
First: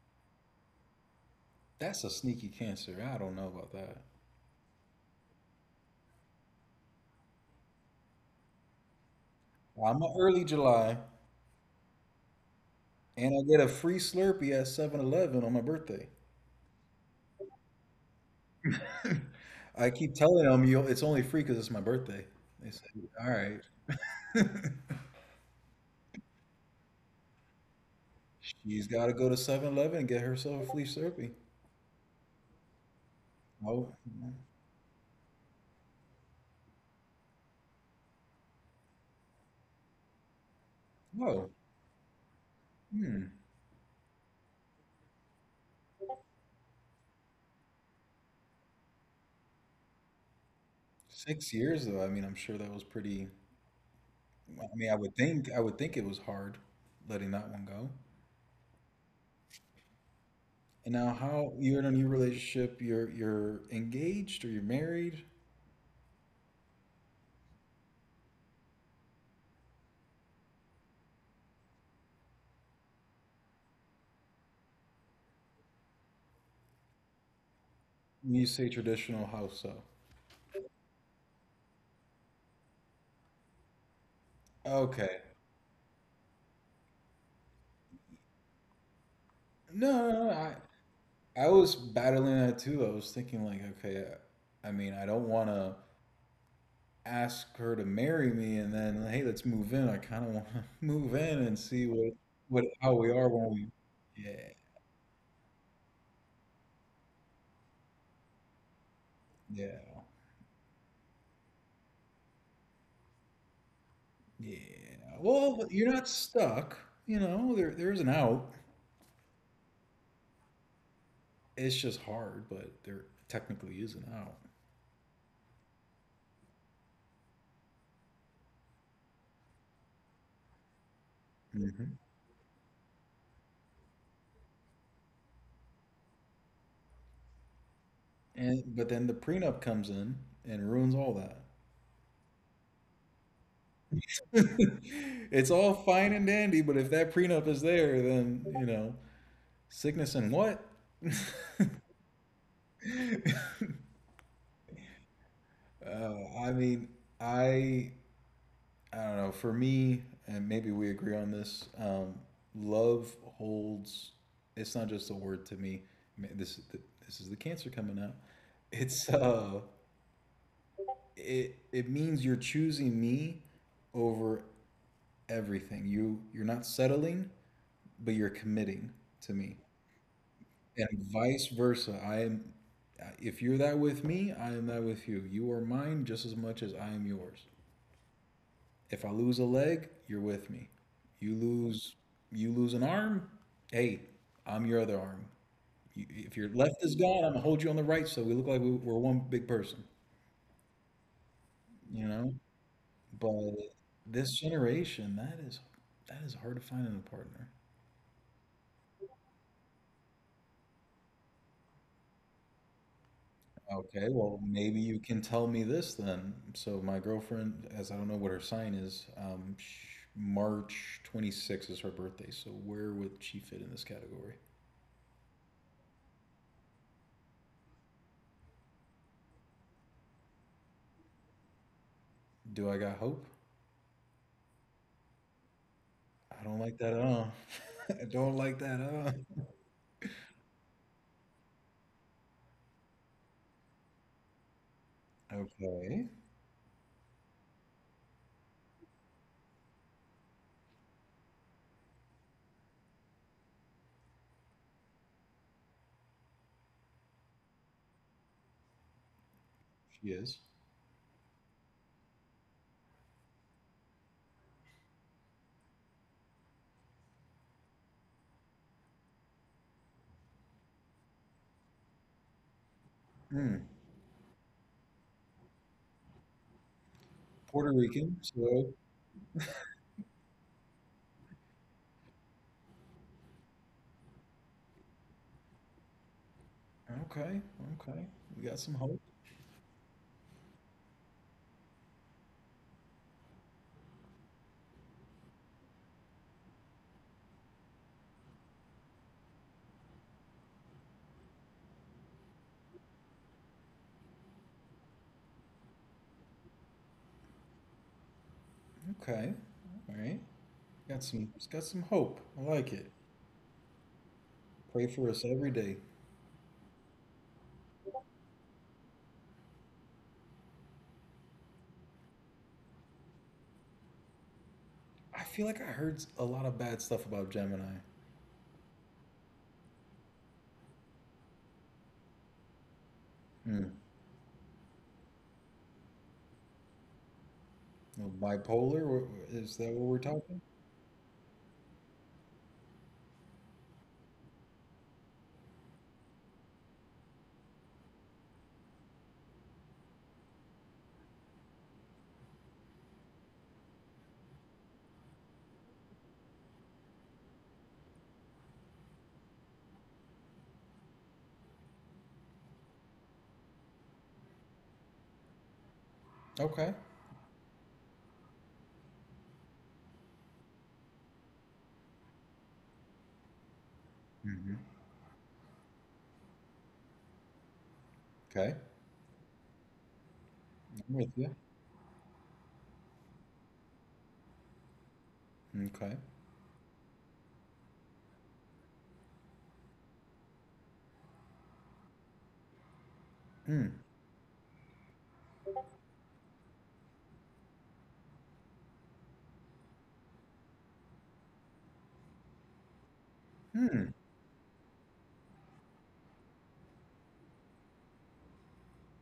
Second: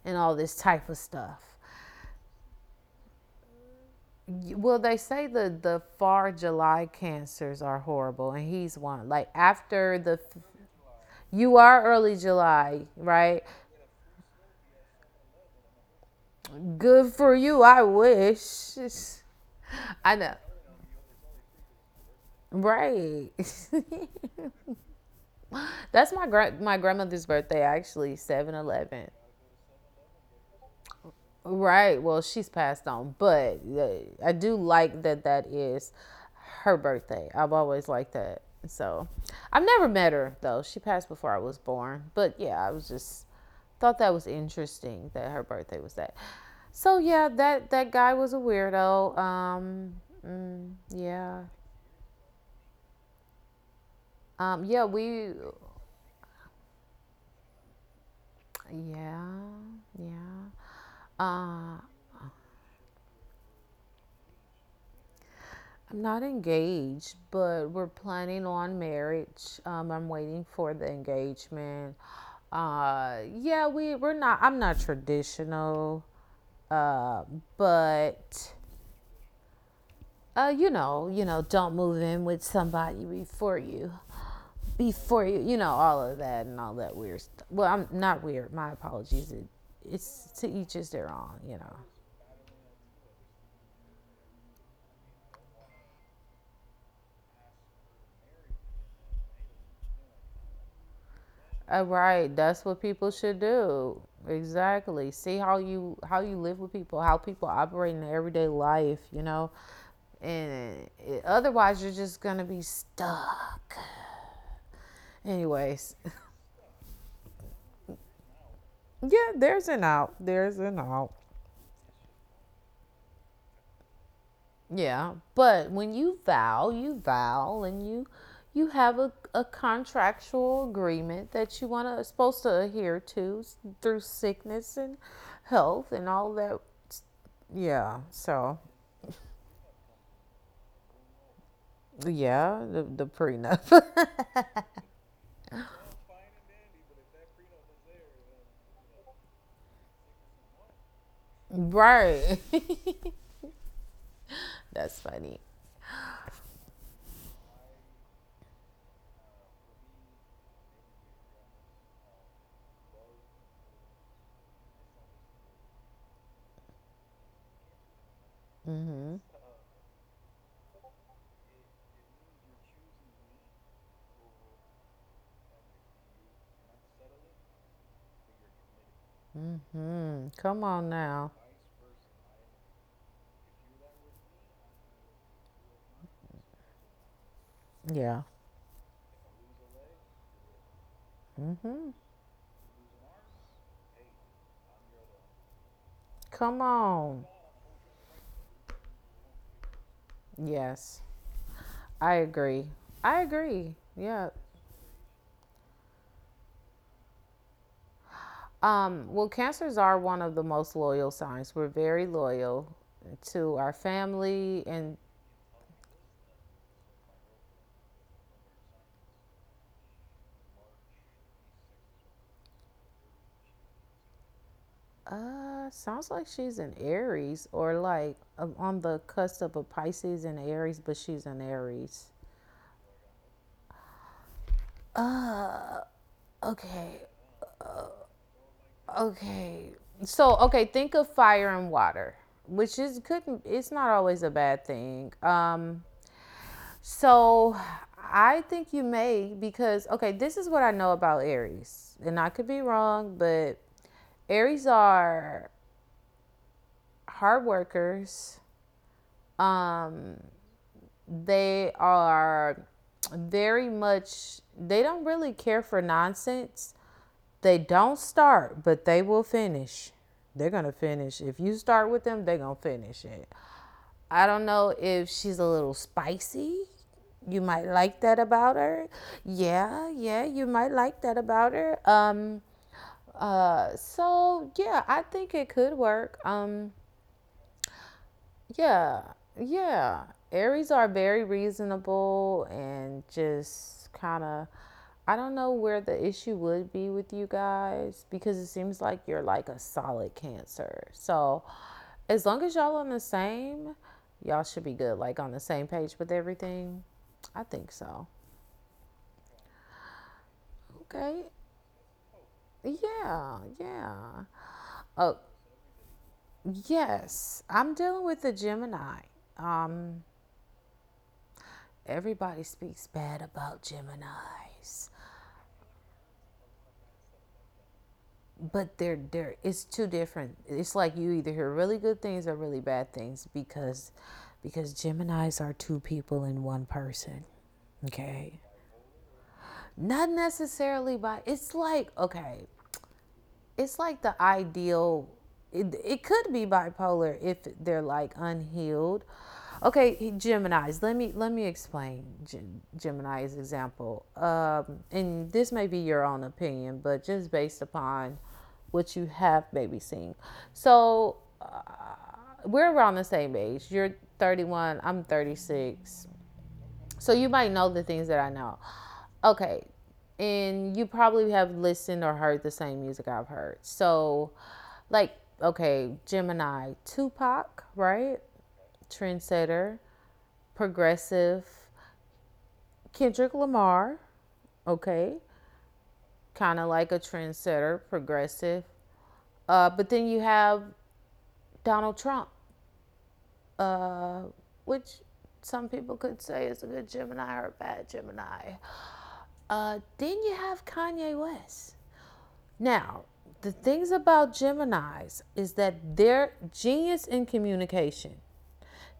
and all this type of stuff.
That's a sneaky cancer. I don't know about that.
Well, they say the far July cancers are horrible, and he's one. Like
Well, I'm a early July,
you are early July,
and I
right?
get a free Slurpee at 7-Eleven on my birthday.
Good for you. I wish.
I keep
I know,
telling them, you it's only free because it's my birthday. They say, all
right?
right,
That's my my grandmother's birthday actually, seven
she's got
eleven.
to go to 7-Eleven and get herself a free Slurpee.
Right. Well, she's passed on, but
Oh,
I do like that that is her birthday. I've always liked that. So I've never met her though. She passed before I
whoa,
was born. But yeah, I was just
hmm.
thought that was interesting that her birthday was that. So yeah, that that guy was a weirdo. Yeah,
6 years though. I mean, I'm sure that was pretty. I
yeah,
mean, I would think it was hard letting that one go.
yeah, yeah.
And now, how
Uh,
you're in a new relationship? You're engaged or you're married?
I'm not engaged, but we're planning on marriage. I'm waiting for the engagement. Yeah, we're not. I'm not traditional, uh,
You
but
say traditional Hausa.
don't move in with somebody
Okay.
before you, all of that and all that weird stuff. Well, I'm not weird. My apologies.
No, no,
It's
no.
to each is their own,
I
you know.
was battling that too. I was thinking like, okay, I mean, I don't want to ask her to marry me and then, hey, let's move in. I kind of want to move in and see
Right, that's
what,
what
how
people
we are
should
when we.
do.
Yeah,
Exactly. See how you live with people, how people operate in their everyday life, you know.
yeah,
And it, otherwise, you're just gonna be stuck.
yeah. Well, you're
Anyways,
not stuck. You know, there is an out.
yeah, there's an out. There's an out.
It's just hard, but there technically is an out.
Yeah, but when you vow, and you have a contractual agreement that you want
Hmm
to supposed to adhere to through sickness and health and all that s- yeah, so
And but then the prenup comes in and ruins all that.
Yeah, the prenup.
It's all fine and dandy, but if that prenup is there, then, you know, sickness and what?
Right. That's funny.
I mean, I I don't know. For me, and maybe we agree on this, love holds. It's not just a word to me. This is this is the cancer coming out. It's
Mm-hmm.
it it means you're choosing me over everything. You're not settling, but you're committing to me.
Mm-hmm. Come
And
on now.
vice versa. I am, if you're that with me, I am that with you. You are mine just as much as I am yours.
Yeah.
If I lose a leg, you're with me. You
Mm-hmm.
lose, you lose an arm. Hey, I'm your other arm. If your
Come
left is gone,
on.
I'm gonna hold you on the right, so we look like we're one big person.
Yes.
You
I
know.
agree. I
But
agree. Yeah.
this generation, that is hard to find in a partner.
Well, cancers are one of the most loyal signs. We're very loyal to our
Okay, well,
family
maybe
and
you can tell me this then. So my girlfriend, as I don't know what her sign is, sh March 26th is her birthday. So where would she fit in this category?
sounds like she's an Aries or like on the cusp of a Pisces and Aries, but she's an Aries.
Do I got hope? I don't like that at
Okay,
all. I don't like that at
okay. So, okay, think of fire and water, which is could it's not always a bad thing.
all. Okay,
So I think you may because okay, this is what I know about Aries. And I could be wrong, but Aries are hard workers.
she
Um
is.
they are very much They don't really care for nonsense. They don't start, but they will finish. They're gonna finish. If you start with them, they're gonna finish it.
Hmm.
I don't know if she's a little spicy. You might
Puerto
like
Rican.
that about
So
her. Yeah, yeah, you might like that about her. So yeah, I think it could work.
okay, okay, we got some hope.
Yeah, yeah. Aries are very reasonable and just kind of. I don't know where the issue would be with you guys because it seems like you're like a solid Cancer. So, as long as y'all on the same, y'all should be good. Like on the same page with everything. I think so.
Okay, all right,
Okay.
got some hope. I like it.
Yeah. Yeah.
Pray for
Oh,
us every day.
yes. I'm dealing with the Gemini. Um, Everybody speaks bad about Geminis,
I feel like I heard a lot of bad stuff about Gemini.
but they're it's two different. It's like you either hear really good things or really bad things
Mm.
because Geminis are two people in one person. Okay.
Bipolar, is that what we're
Not
talking?
necessarily by it's like okay, it's like the ideal it could be bipolar if they're like unhealed. Okay, Geminis, let me explain Geminis example, and this may be your own opinion but just based upon what you have maybe seen. So we're around the same age. You're 31, I'm 36.
Okay.
So you might know the things that I know. Okay. And you probably have listened or heard the same music I've heard. So,
hmm
like, okay, Gemini, Tupac, right?
Okay.
Trendsetter,
I'm with you.
progressive. Kendrick Lamar, okay?
Okay.
Kind of like a trendsetter, progressive. But then you have Donald Trump,
Hmm.
uh, which some people could say is a good Gemini or a bad Gemini. Then you have Kanye West. Now, the
Hmm.
things about Geminis is that they're genius in communication.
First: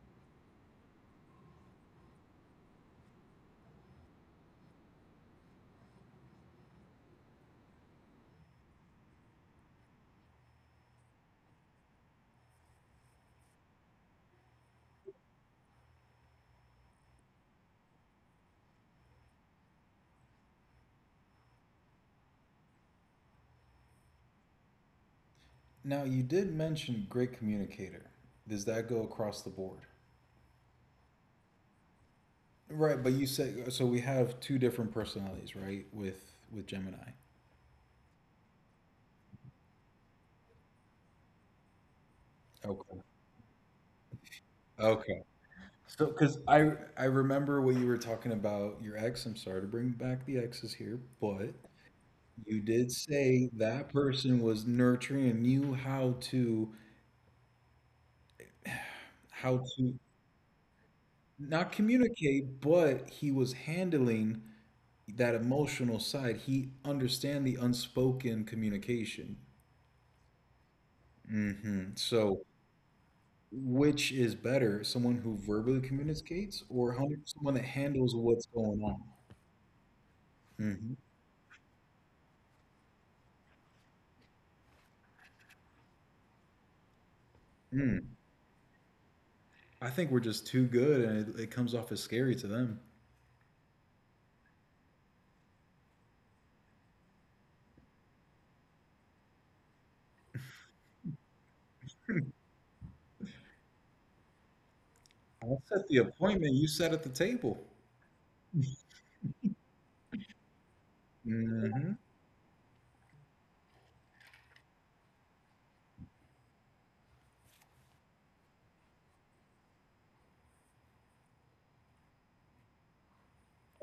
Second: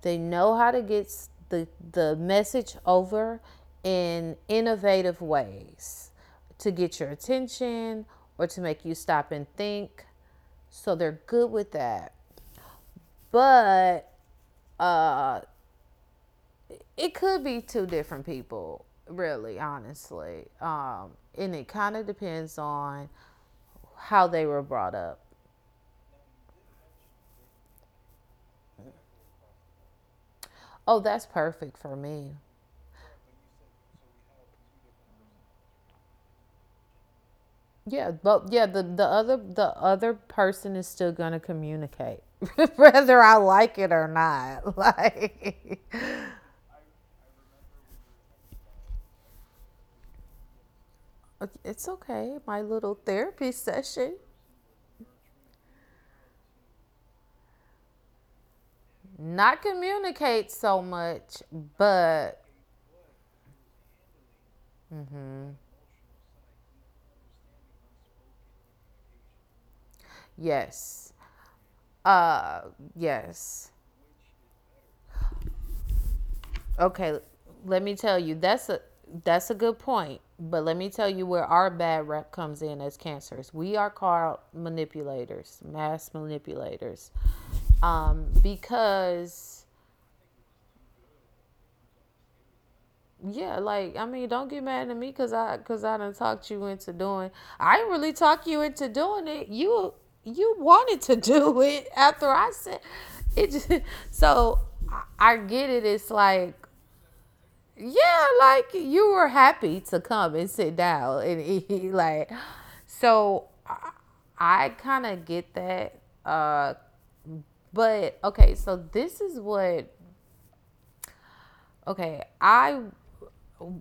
They know how to get the message over in innovative ways to get your attention or to make you stop and think. So they're good with that. But uh, it could be two different people, really, honestly. And it kind of depends on how they were brought up.
Now, you did mention great communicator. Does that go across the board?
Oh, that's perfect for me.
Right, but you said so we have two different personalities, right? With Gemini.
Yeah, but yeah, the other person is still gonna communicate,
Okay.
whether I like it or not.
Okay. So, because I remember what you were talking about your ex. I'm sorry to bring back the exes here, but
Like, it's okay.
you
My
did
little
say
therapy
that
session.
person was nurturing and knew how to how
Not
to
communicate so much,
not
but
communicate, but he was handling that emotional side. He understand the unspoken communication.
yes,
Hmm So,
uh, yes.
which is better, someone who verbally communicates or
Okay,
someone that
let me
handles
tell you.
what's
That's
going
a
on?
that's a good point. But let me
Hmm
tell you where our bad rep comes in as cancers. We are called manipulators, mass manipulators,
Mm.
because
I think we're just too good, and it comes off as scary to them.
yeah, like I mean, don't get mad at me because I done talked you into doing. I didn't really talk you into doing it. You wanted to do it after I said it. Just, so I
I'll
get
set
it.
the
It's
appointment.
like
You sat at the table.
Yeah, like you were happy to come and sit down and eat.
Hmm
Like, so I kind of get that. Uh, but okay, so this is what, okay, I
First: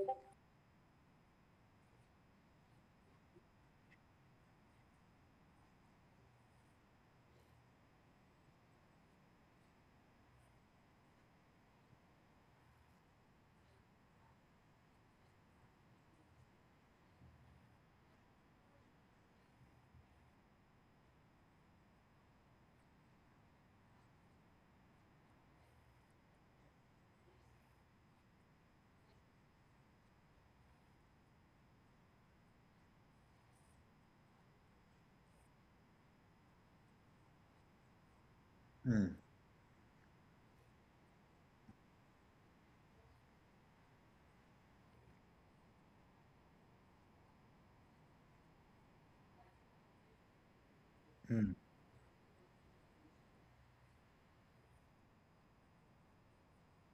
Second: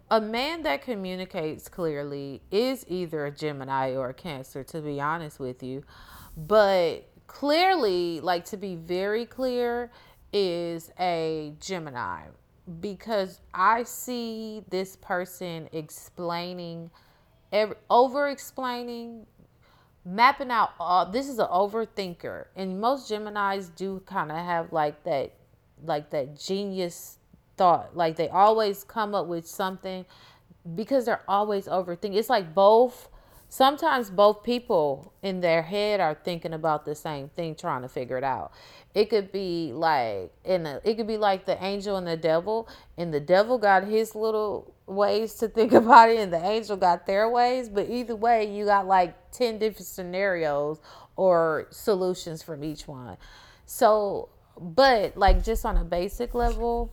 a man that communicates clearly is either a Gemini or a Cancer, to be honest with you. But clearly, like to be very clear, is a Gemini because I see this person explaining, over explaining, mapping out all this is an overthinker, and most Geminis do kind of have like that genius thought. Like they always come up with something because they're always overthinking. It's like both sometimes both people in their head are thinking about the same thing trying to figure it out. It
Mm-hmm.
could be like in a, it could be like the angel and the devil got his little ways to think about it, and the angel got their ways. But either way, you got like ten different scenarios or solutions from each one. So, but like just on a basic level,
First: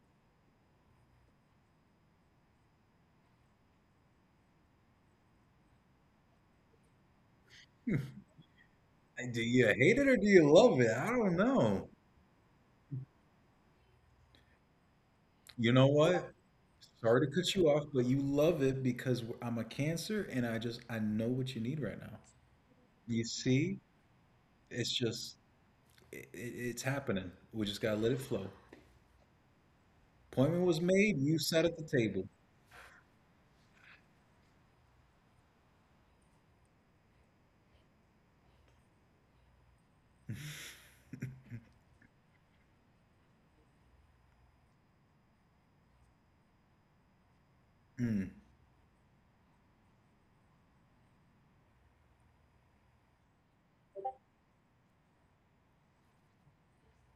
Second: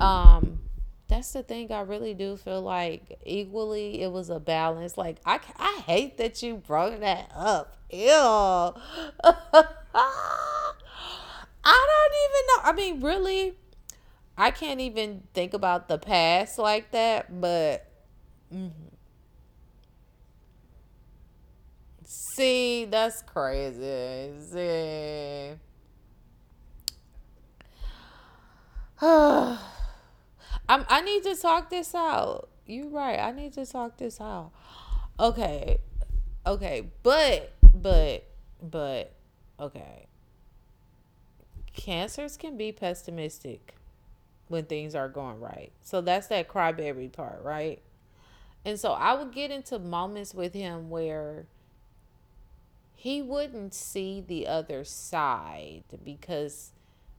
um, that's the thing. I really do feel like equally it was a balance. Like I hate that you brought that up.
Do
Ew.
you hate it or do you love it? I don't
I
know.
don't even know. I mean, really, I can't even think
You
about
know
the
what?
past like
Sorry to
that.
cut you
But
off, but you love it because I'm a Cancer and I know what you need right now.
see, that's
You see,
crazy.
it's just
See.
it's happening. We just gotta let it flow.
I'm,
Appointment was
I
made.
need to
You sat
talk
at the
this
table.
out. You're right. I need to talk this out. Okay. Okay. But, okay. Cancers can be pessimistic when things are going right. So that's that crybaby part, right?
Mm,
And so I would get into moments with him where he wouldn't see the other side because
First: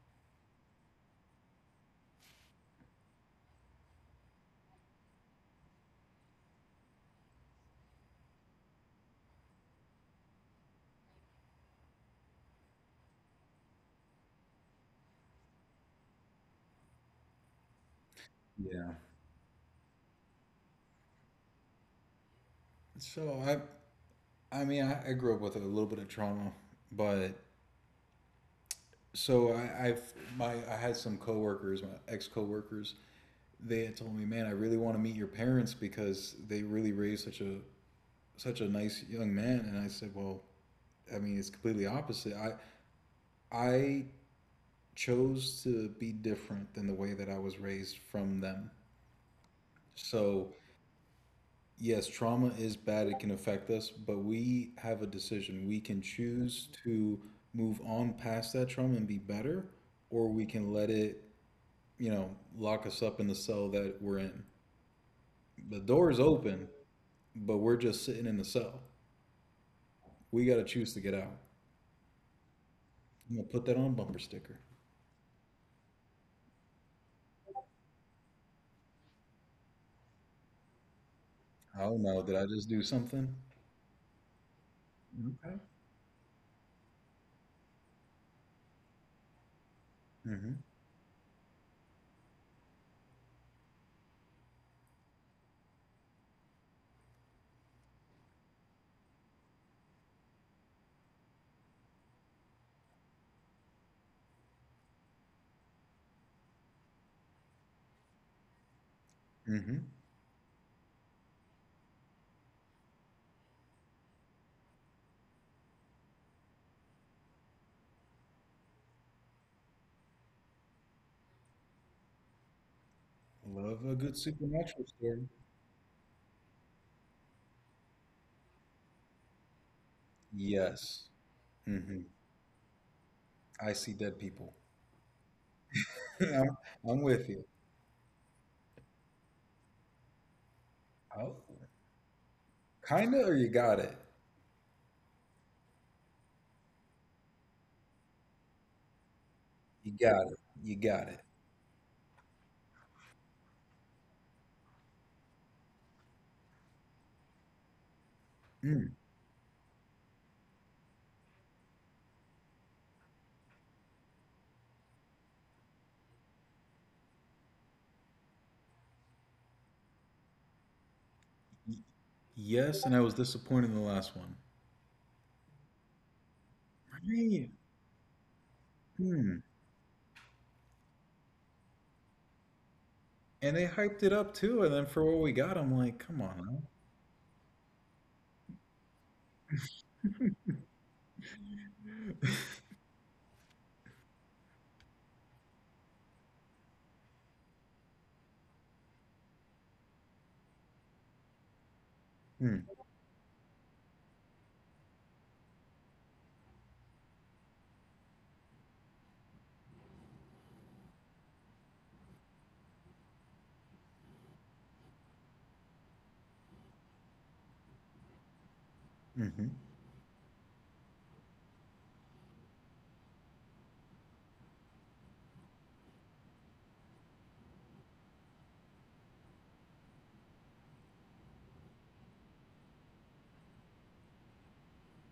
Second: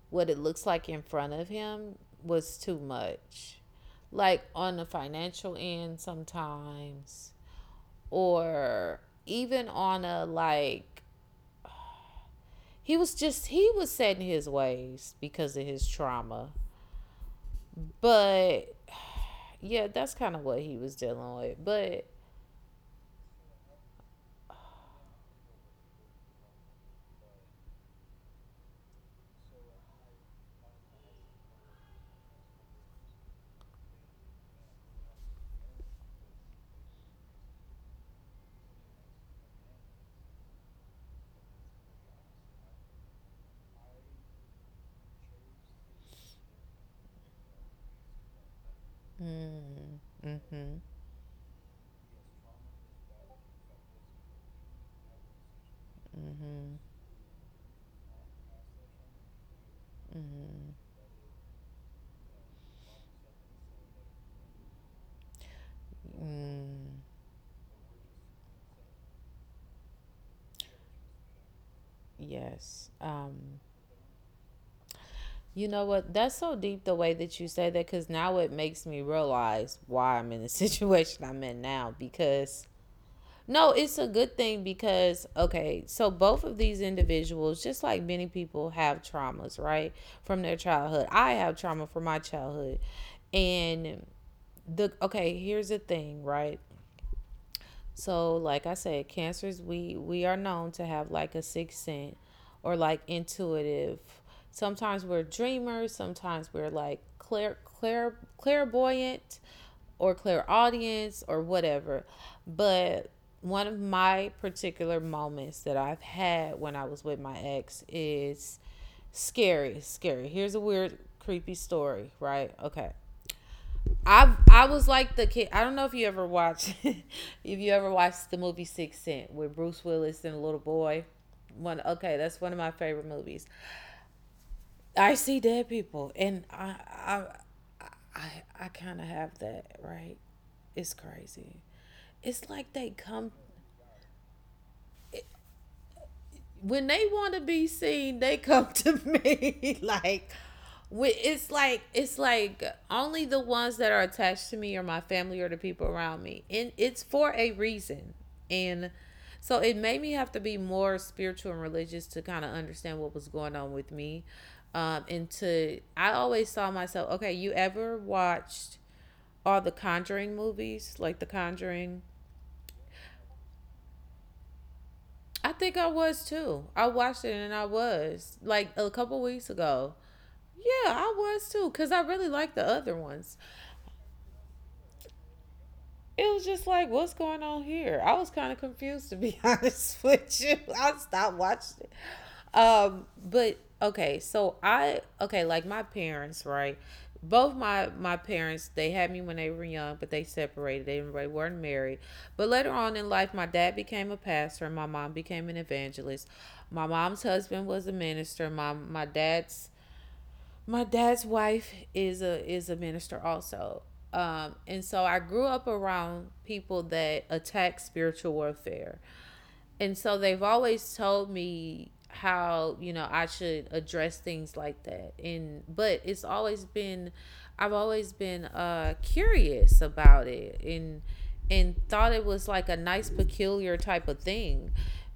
what it looks like in front of him was too much. Like on the financial end sometimes or even on a like he was just he was set in his ways because of his trauma. But
yeah.
yeah, that's kind of what he was dealing with. But
So I I mean I grew up with a little bit of trauma, but I had some coworkers, my ex coworkers. They had told me, man, I really want to meet your parents because they really raised such a nice young man. And I said, well. I mean, it's completely opposite. I chose to be different than the way that I was raised from them.
mm,
So,
mhm.
yes, trauma is bad. It can affect us, but we have a decision. We can choose
Mhm.
to move on past that trauma and be better, or we can
Mhm.
let it, you know, lock us up in the cell that we're in. The door is open,
Mm,
but we're just sitting in the cell. We got to choose to get out.
yes.
I'm going to put that on a bumper sticker.
You know what? That's so deep the way that you say that because now it makes me realize why I'm in the situation I'm in
I
now.
don't know. Did I
Because,
just do something?
no, it's a good thing because,
Okay.
okay, so both of these individuals, just like many people, have traumas, right? From their
hmm
childhood. I have trauma from my childhood. And the, okay, here's the thing, right? So, like I said, cancers we are known to have like a sixth sense or like intuitive. Sometimes we're dreamers, sometimes we're like clairvoyant
hmm
or clairaudience or whatever. But one of my particular moments that I've had when I was with my ex is scary, scary. Here's a weird creepy story, right? Okay.
Love a good
I was
supernatural
like the
story.
kid. I don't know if you ever watched if you ever watched the movie Six Cent with Bruce Willis and a little boy.
Yes.
One
hmm
okay, that's one of my favorite movies.
I see dead people.
I see dead people, and
I'm,
I
I'm with you.
I I kind of have that right. It's
Oh,
crazy. It's like they
kinda,
come
or you got it.
when they want to be seen, they come to me.
You got
like,
it. You got it.
it's like only the ones that are attached to me or my family or the people around me, and it's for a reason. And
Mm.
so it made me have to be more spiritual and religious to kind of understand what was going on with me. And to I always saw myself. Okay, you ever watched all the Conjuring movies, like The
Y-
Conjuring?
Yes, and I was disappointed in the last one.
I think I was too. I watched it,
Right.
and I was like a couple
Mm.
weeks ago. Yeah, I was too, because I really liked the other ones.
And they hyped it up too, and then for what we got, I'm like, come
It was just
on.
like, what's going on here? I was kind of confused, to be honest with you. I stopped watching it.
Now.
But okay, okay, like my parents, right? Both my parents, they had me when they were young, but they separated. They weren't married. But
Mm.
later on in life, my dad became a pastor, and my mom became an evangelist. My mom's husband was a minister. My dad's wife is a minister also. And so I grew up around people that attack spiritual warfare,
Mm-hmm.
and so they've always told me how I should address things like that. And but it's always been, I've always been curious about it, and thought it was like a nice peculiar type of thing.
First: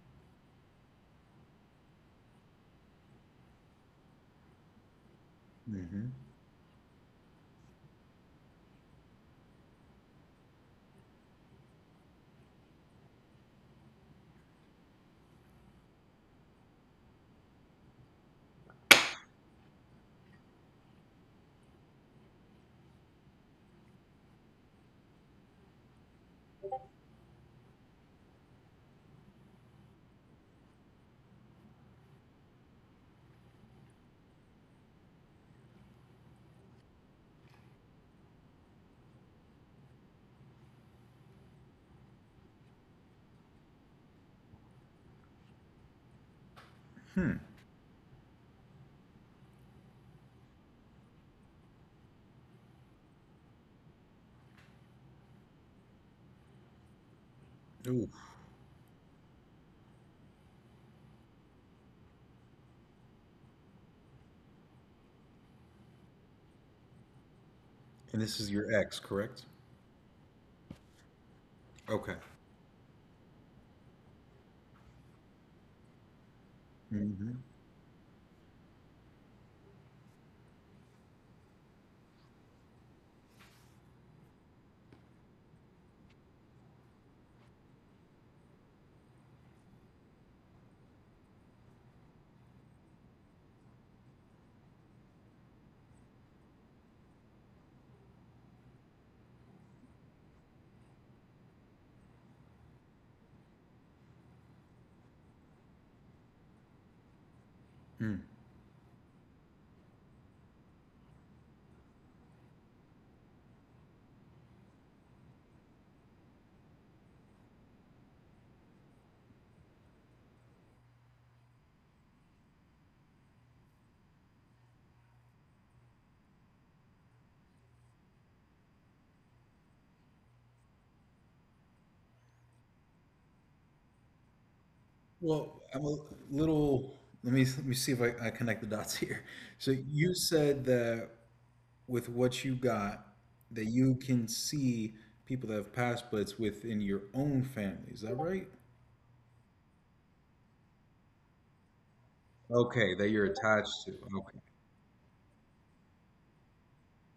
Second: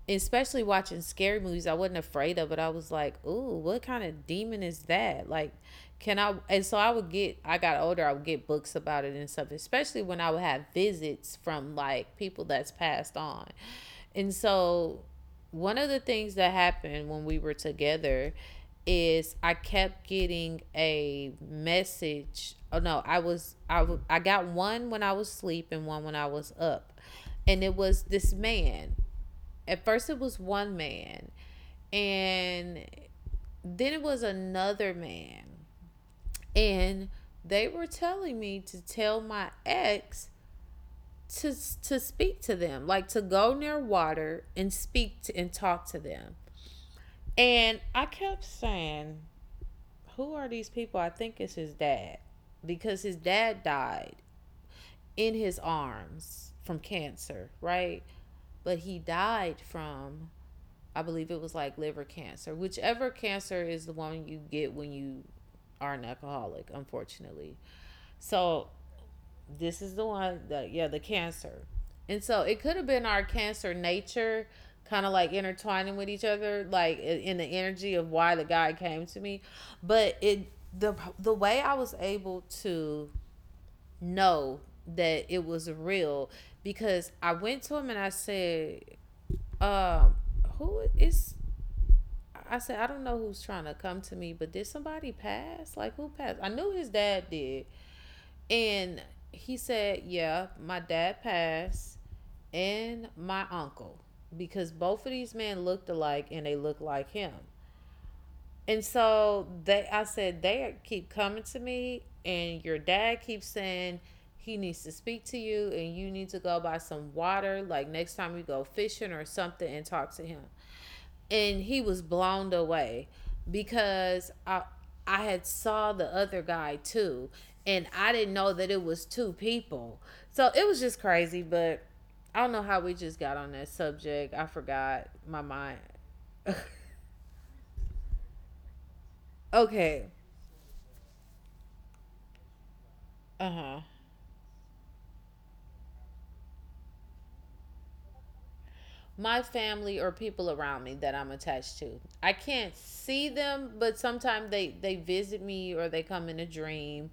Especially watching scary movies, I wasn't afraid of it. I was like, "Ooh, what kind of demon is that?" Like,
Mm-hmm.
can I? And so I would get. I got older. I would get books about it and stuff. Especially when I would have visits from like people that's passed on, and so, one of the things that happened when we were together is I kept getting a message. Oh no, I got one when I was asleep and one when I was up. And it was this man. At first it was one man, and then it was another man. And they were telling me to tell my ex to speak to them, like to go near water and speak to, and talk to them.
Hmm.
And I kept saying, "Who are these people?" I think it's his dad, because his dad died in his arms from cancer, right?
Ooh.
But he died from, I believe it was like liver cancer, whichever cancer is the one you get when you are an alcoholic, unfortunately.
And this is
So
your ex, correct?
this is the one that, yeah, the cancer.
Okay.
And so it could have been our cancer nature kind of like intertwining with each other, like
Mm-hmm.
in the energy of why the guy came to me, but it the way I was able to know that it was real, because I went to him and I said, um, who is I said, I don't know who's trying to come to me, but did somebody pass? Like, who passed? I knew his dad did. And he said, "Yeah, my dad passed and my uncle," because both of these men looked alike, and they looked like him.
Hmm.
And so they I said, they keep coming to me and your dad keeps saying he needs to speak to you, and you need to go buy some water, like next time you go fishing or something, and talk to him. And he was blown away, because I had saw the other guy too, and I didn't know that it was two people. So it was just crazy, but I don't know how we just got on that subject. I forgot my
Well,
mind.
I'm a little. Let me see if I connect the dots here. So
Okay.
you said that with what you got,
Uh
that
huh.
you can see people that have passed, but it's within your own family. Is that right?
My family or people around me that I'm attached to. I can't
Okay, that you're
see them,
attached to.
but
Okay.
sometimes they visit me or they come in a dream,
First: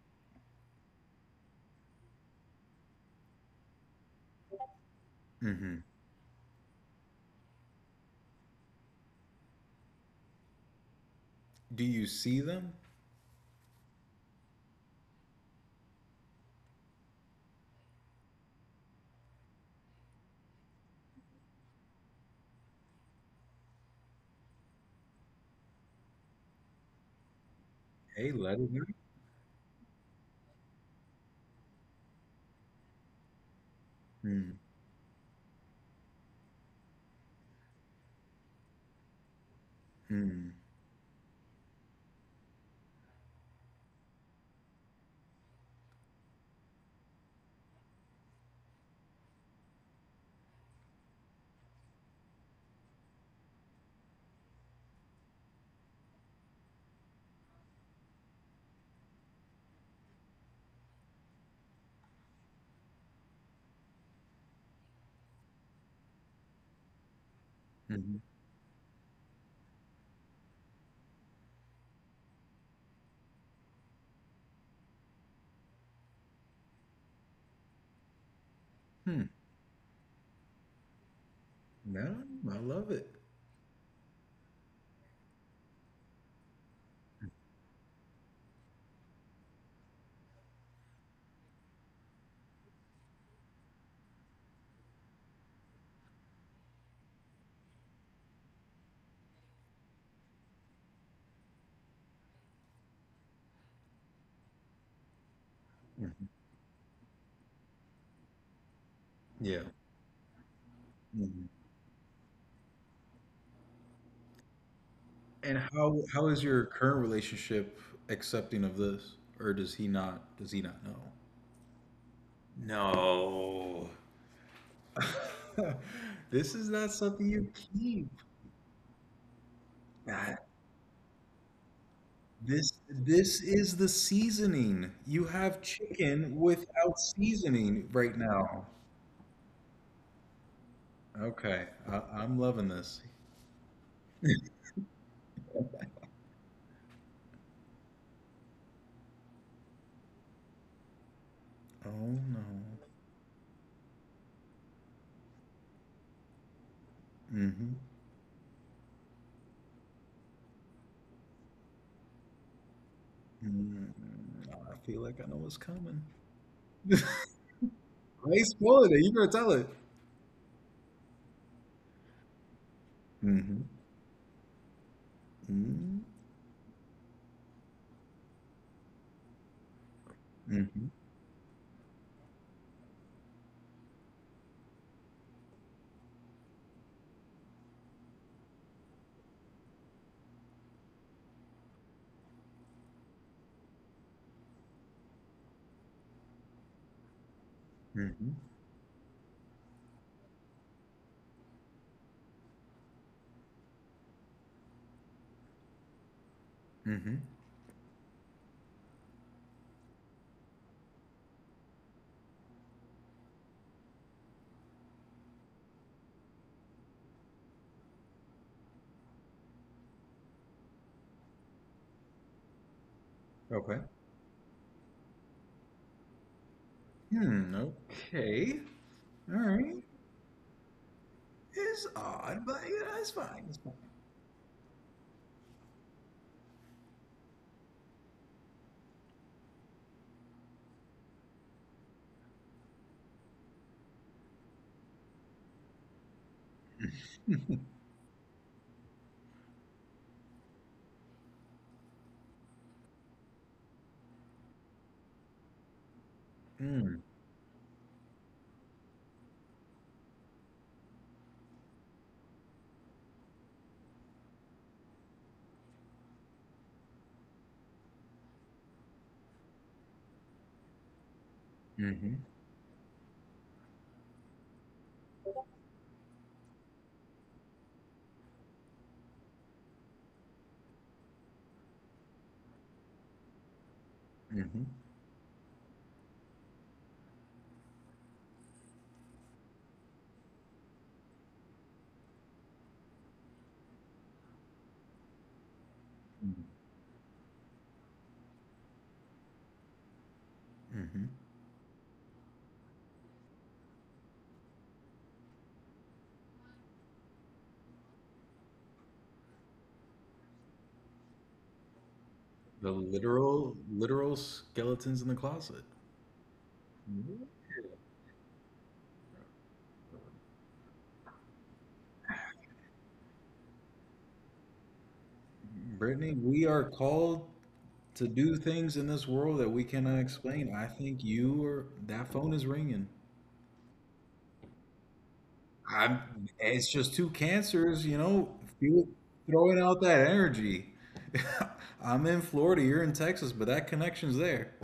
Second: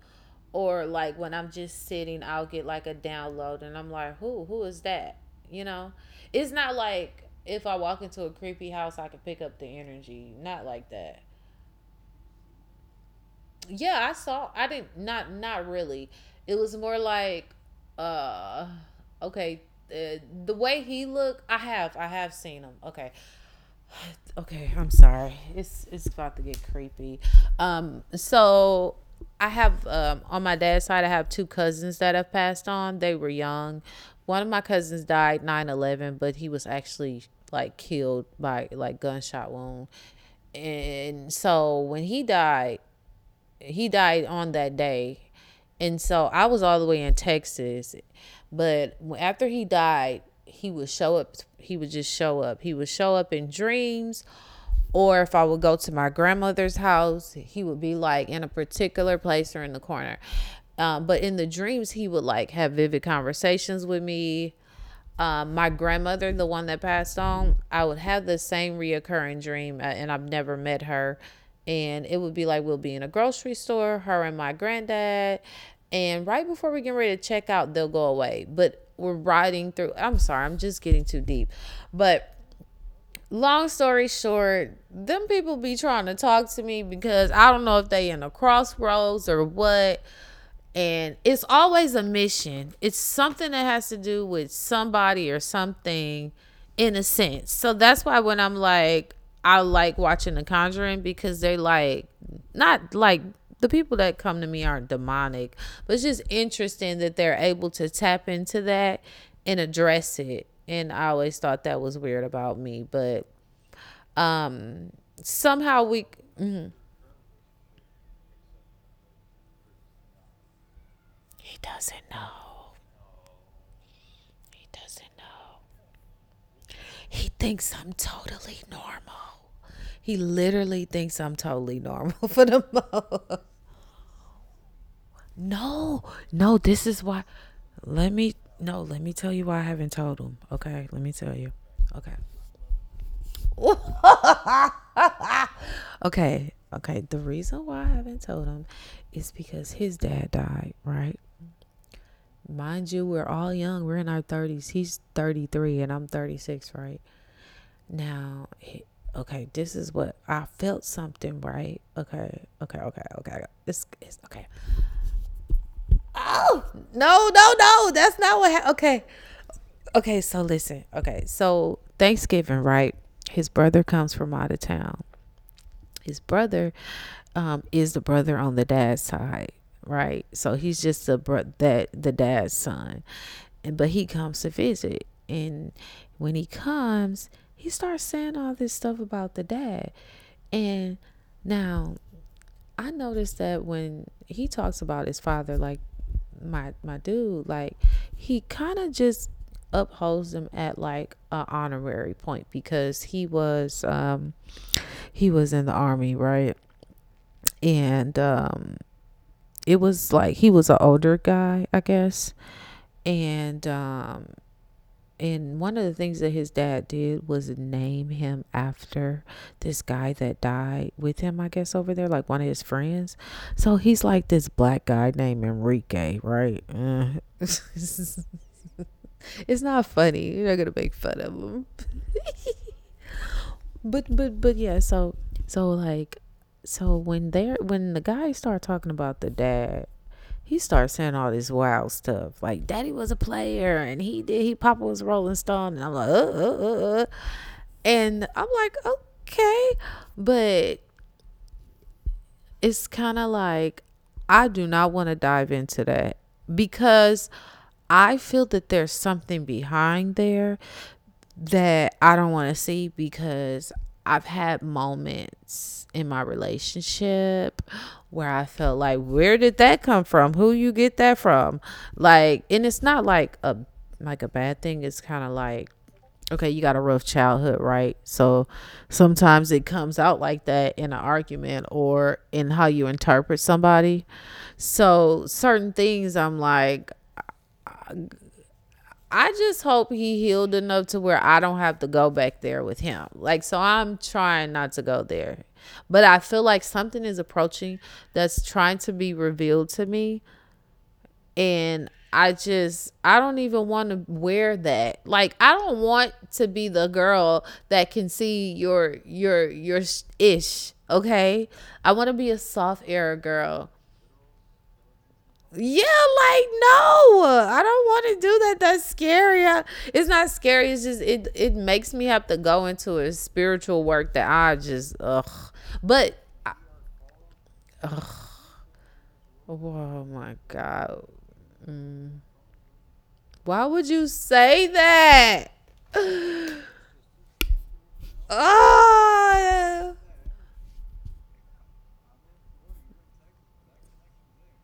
or like when I'm just sitting, I'll get like a download, and I'm like, "Who is that?" You
hmm
know? It's not like if I walk into a creepy house, I can pick up the energy. Not like that.
Do you see them?
Yeah, I saw, I didn't, not really. It was more like uh okay, uh, the way he looked, I have seen him. Okay. Okay, I'm sorry. It's about to get creepy. Um,
Hey, let it be.
so I have, on my dad's side, I have two cousins that have passed on. They were young. One of
Mm,
my cousins died 9/11, but he was actually like killed by like gunshot wound.
mm,
And so when he died on that day. And so I was all the way in Texas. But after he died, he would show up. He would just show up. He would show up in dreams. Or if I would go to my grandmother's house, he would be like in a particular place or in the corner. But in the dreams, he would like have vivid conversations with me. My grandmother, the one that passed on, I would
hmm
have the same reoccurring dream, and I've never met her. And it would be like we'll be in a grocery store, her and my granddad, and right before we get ready to check out, they'll go away. But we're
Hmm.
riding through. I'm sorry, I'm just getting too deep,
No,
but
I love it.
long story short, them people be trying to talk to me, because I don't know if they in a crossroads or what, and it's always a mission, it's something that has to do with somebody or something, in a sense. So that's why when I'm like, I like watching the Conjuring, because they like, not like, the people that come to me aren't demonic, but it's just
Mhm.
interesting that they're able to tap into that and
Yeah.
address it. And I always
hmm
thought that was weird about me. But um
And
somehow we.
how is your current relationship accepting of this, or does he not? Does he not know?
He doesn't know.
No.
He doesn't know.
This is not something
He
you
thinks I'm
keep.
totally normal. He
That-
literally thinks I'm totally normal for the
This this
most.
is the seasoning. You have
No,
chicken
no, this
without
is why.
seasoning
Let
right
me,
now.
no, let me tell you why I haven't told him. Okay, let me tell you.
Okay,
Okay.
I'm loving this.
Okay. Okay. The reason why I haven't told him is because his dad died, right?
Oh no.
Mind you, we're all young. We're in our 30s. He's 33 and I'm 36, right?
Mm-hmm.
Now, okay, this is what I felt something, right? Okay, okay, okay, okay.
Mm.
It's okay.
I feel like I know what's coming.
Oh,
I
no, no, no. That's not
ain't
what happened.
spoiling it.
Okay,
You gonna tell it.
okay, so listen. Okay, so Thanksgiving, right? His
Mm-hmm.
brother comes from out of town.
Mm-hmm.
His brother is the brother on the dad's side, right? So he's
Mm-hmm.
just the that the dad's son, and but he comes to visit, and when he comes, he starts saying all this stuff about the dad, and now I noticed that when he talks about his father, like my dude, like,
Mm-hmm.
he kind of just upholds him at like an honorary point, because he was in the army, right?
Mm-hmm.
And it was like he was an older guy, I guess, and, and one of the things that his dad did was name him after this guy that died with him, I guess, over there, like one of his friends.
Okay.
So he's like this black guy named Enrique, right?
Hmm.
It's
Okay. All right.
not funny. You're not gonna make fun of him.
It's odd, but you know, It's
But yeah, so like so when they're when the guys start talking about the dad, he starts saying all this wild stuff like, "Daddy was a player, and he papa was rolling stone," and I'm like,
fine.
And I'm like, okay, but it's kind of like, I do not want to dive into that,
Mm,
because I feel that there's something behind there that I don't want to see, because I've had moments in my relationship where I felt like, where did that come from? Who you get that from?
hmm
Like, and it's not like a, bad thing. It's kind of like, okay, you got a rough childhood, right? So sometimes it comes out like that in an argument or in how you interpret somebody.
hmm
So certain things I'm like, I just hope he healed enough to where I don't have to go back there with him. Like, so I'm trying not to go there. But I feel like something is approaching that's trying to be revealed to me,
hmm
and I don't even want to wear that. Like, I don't want to be the girl that can see your ish, okay? I want to be a
The
soft era
literal,
girl.
literal skeletons in the closet.
Yeah, like, no. I don't want to do that. That's scary. It's not scary. It's just, it makes me have to go into a spiritual work that I just ugh.
Brittany,
But
we
I-
are called to do things in this world that we cannot
oh my
explain. I think
God.
you are. That phone is ringing.
Why would you say that?
I'm. It's just two cancers, you know, feel- throwing out
Oh,
that energy. I'm in Florida. You're in Texas, but that connection's there.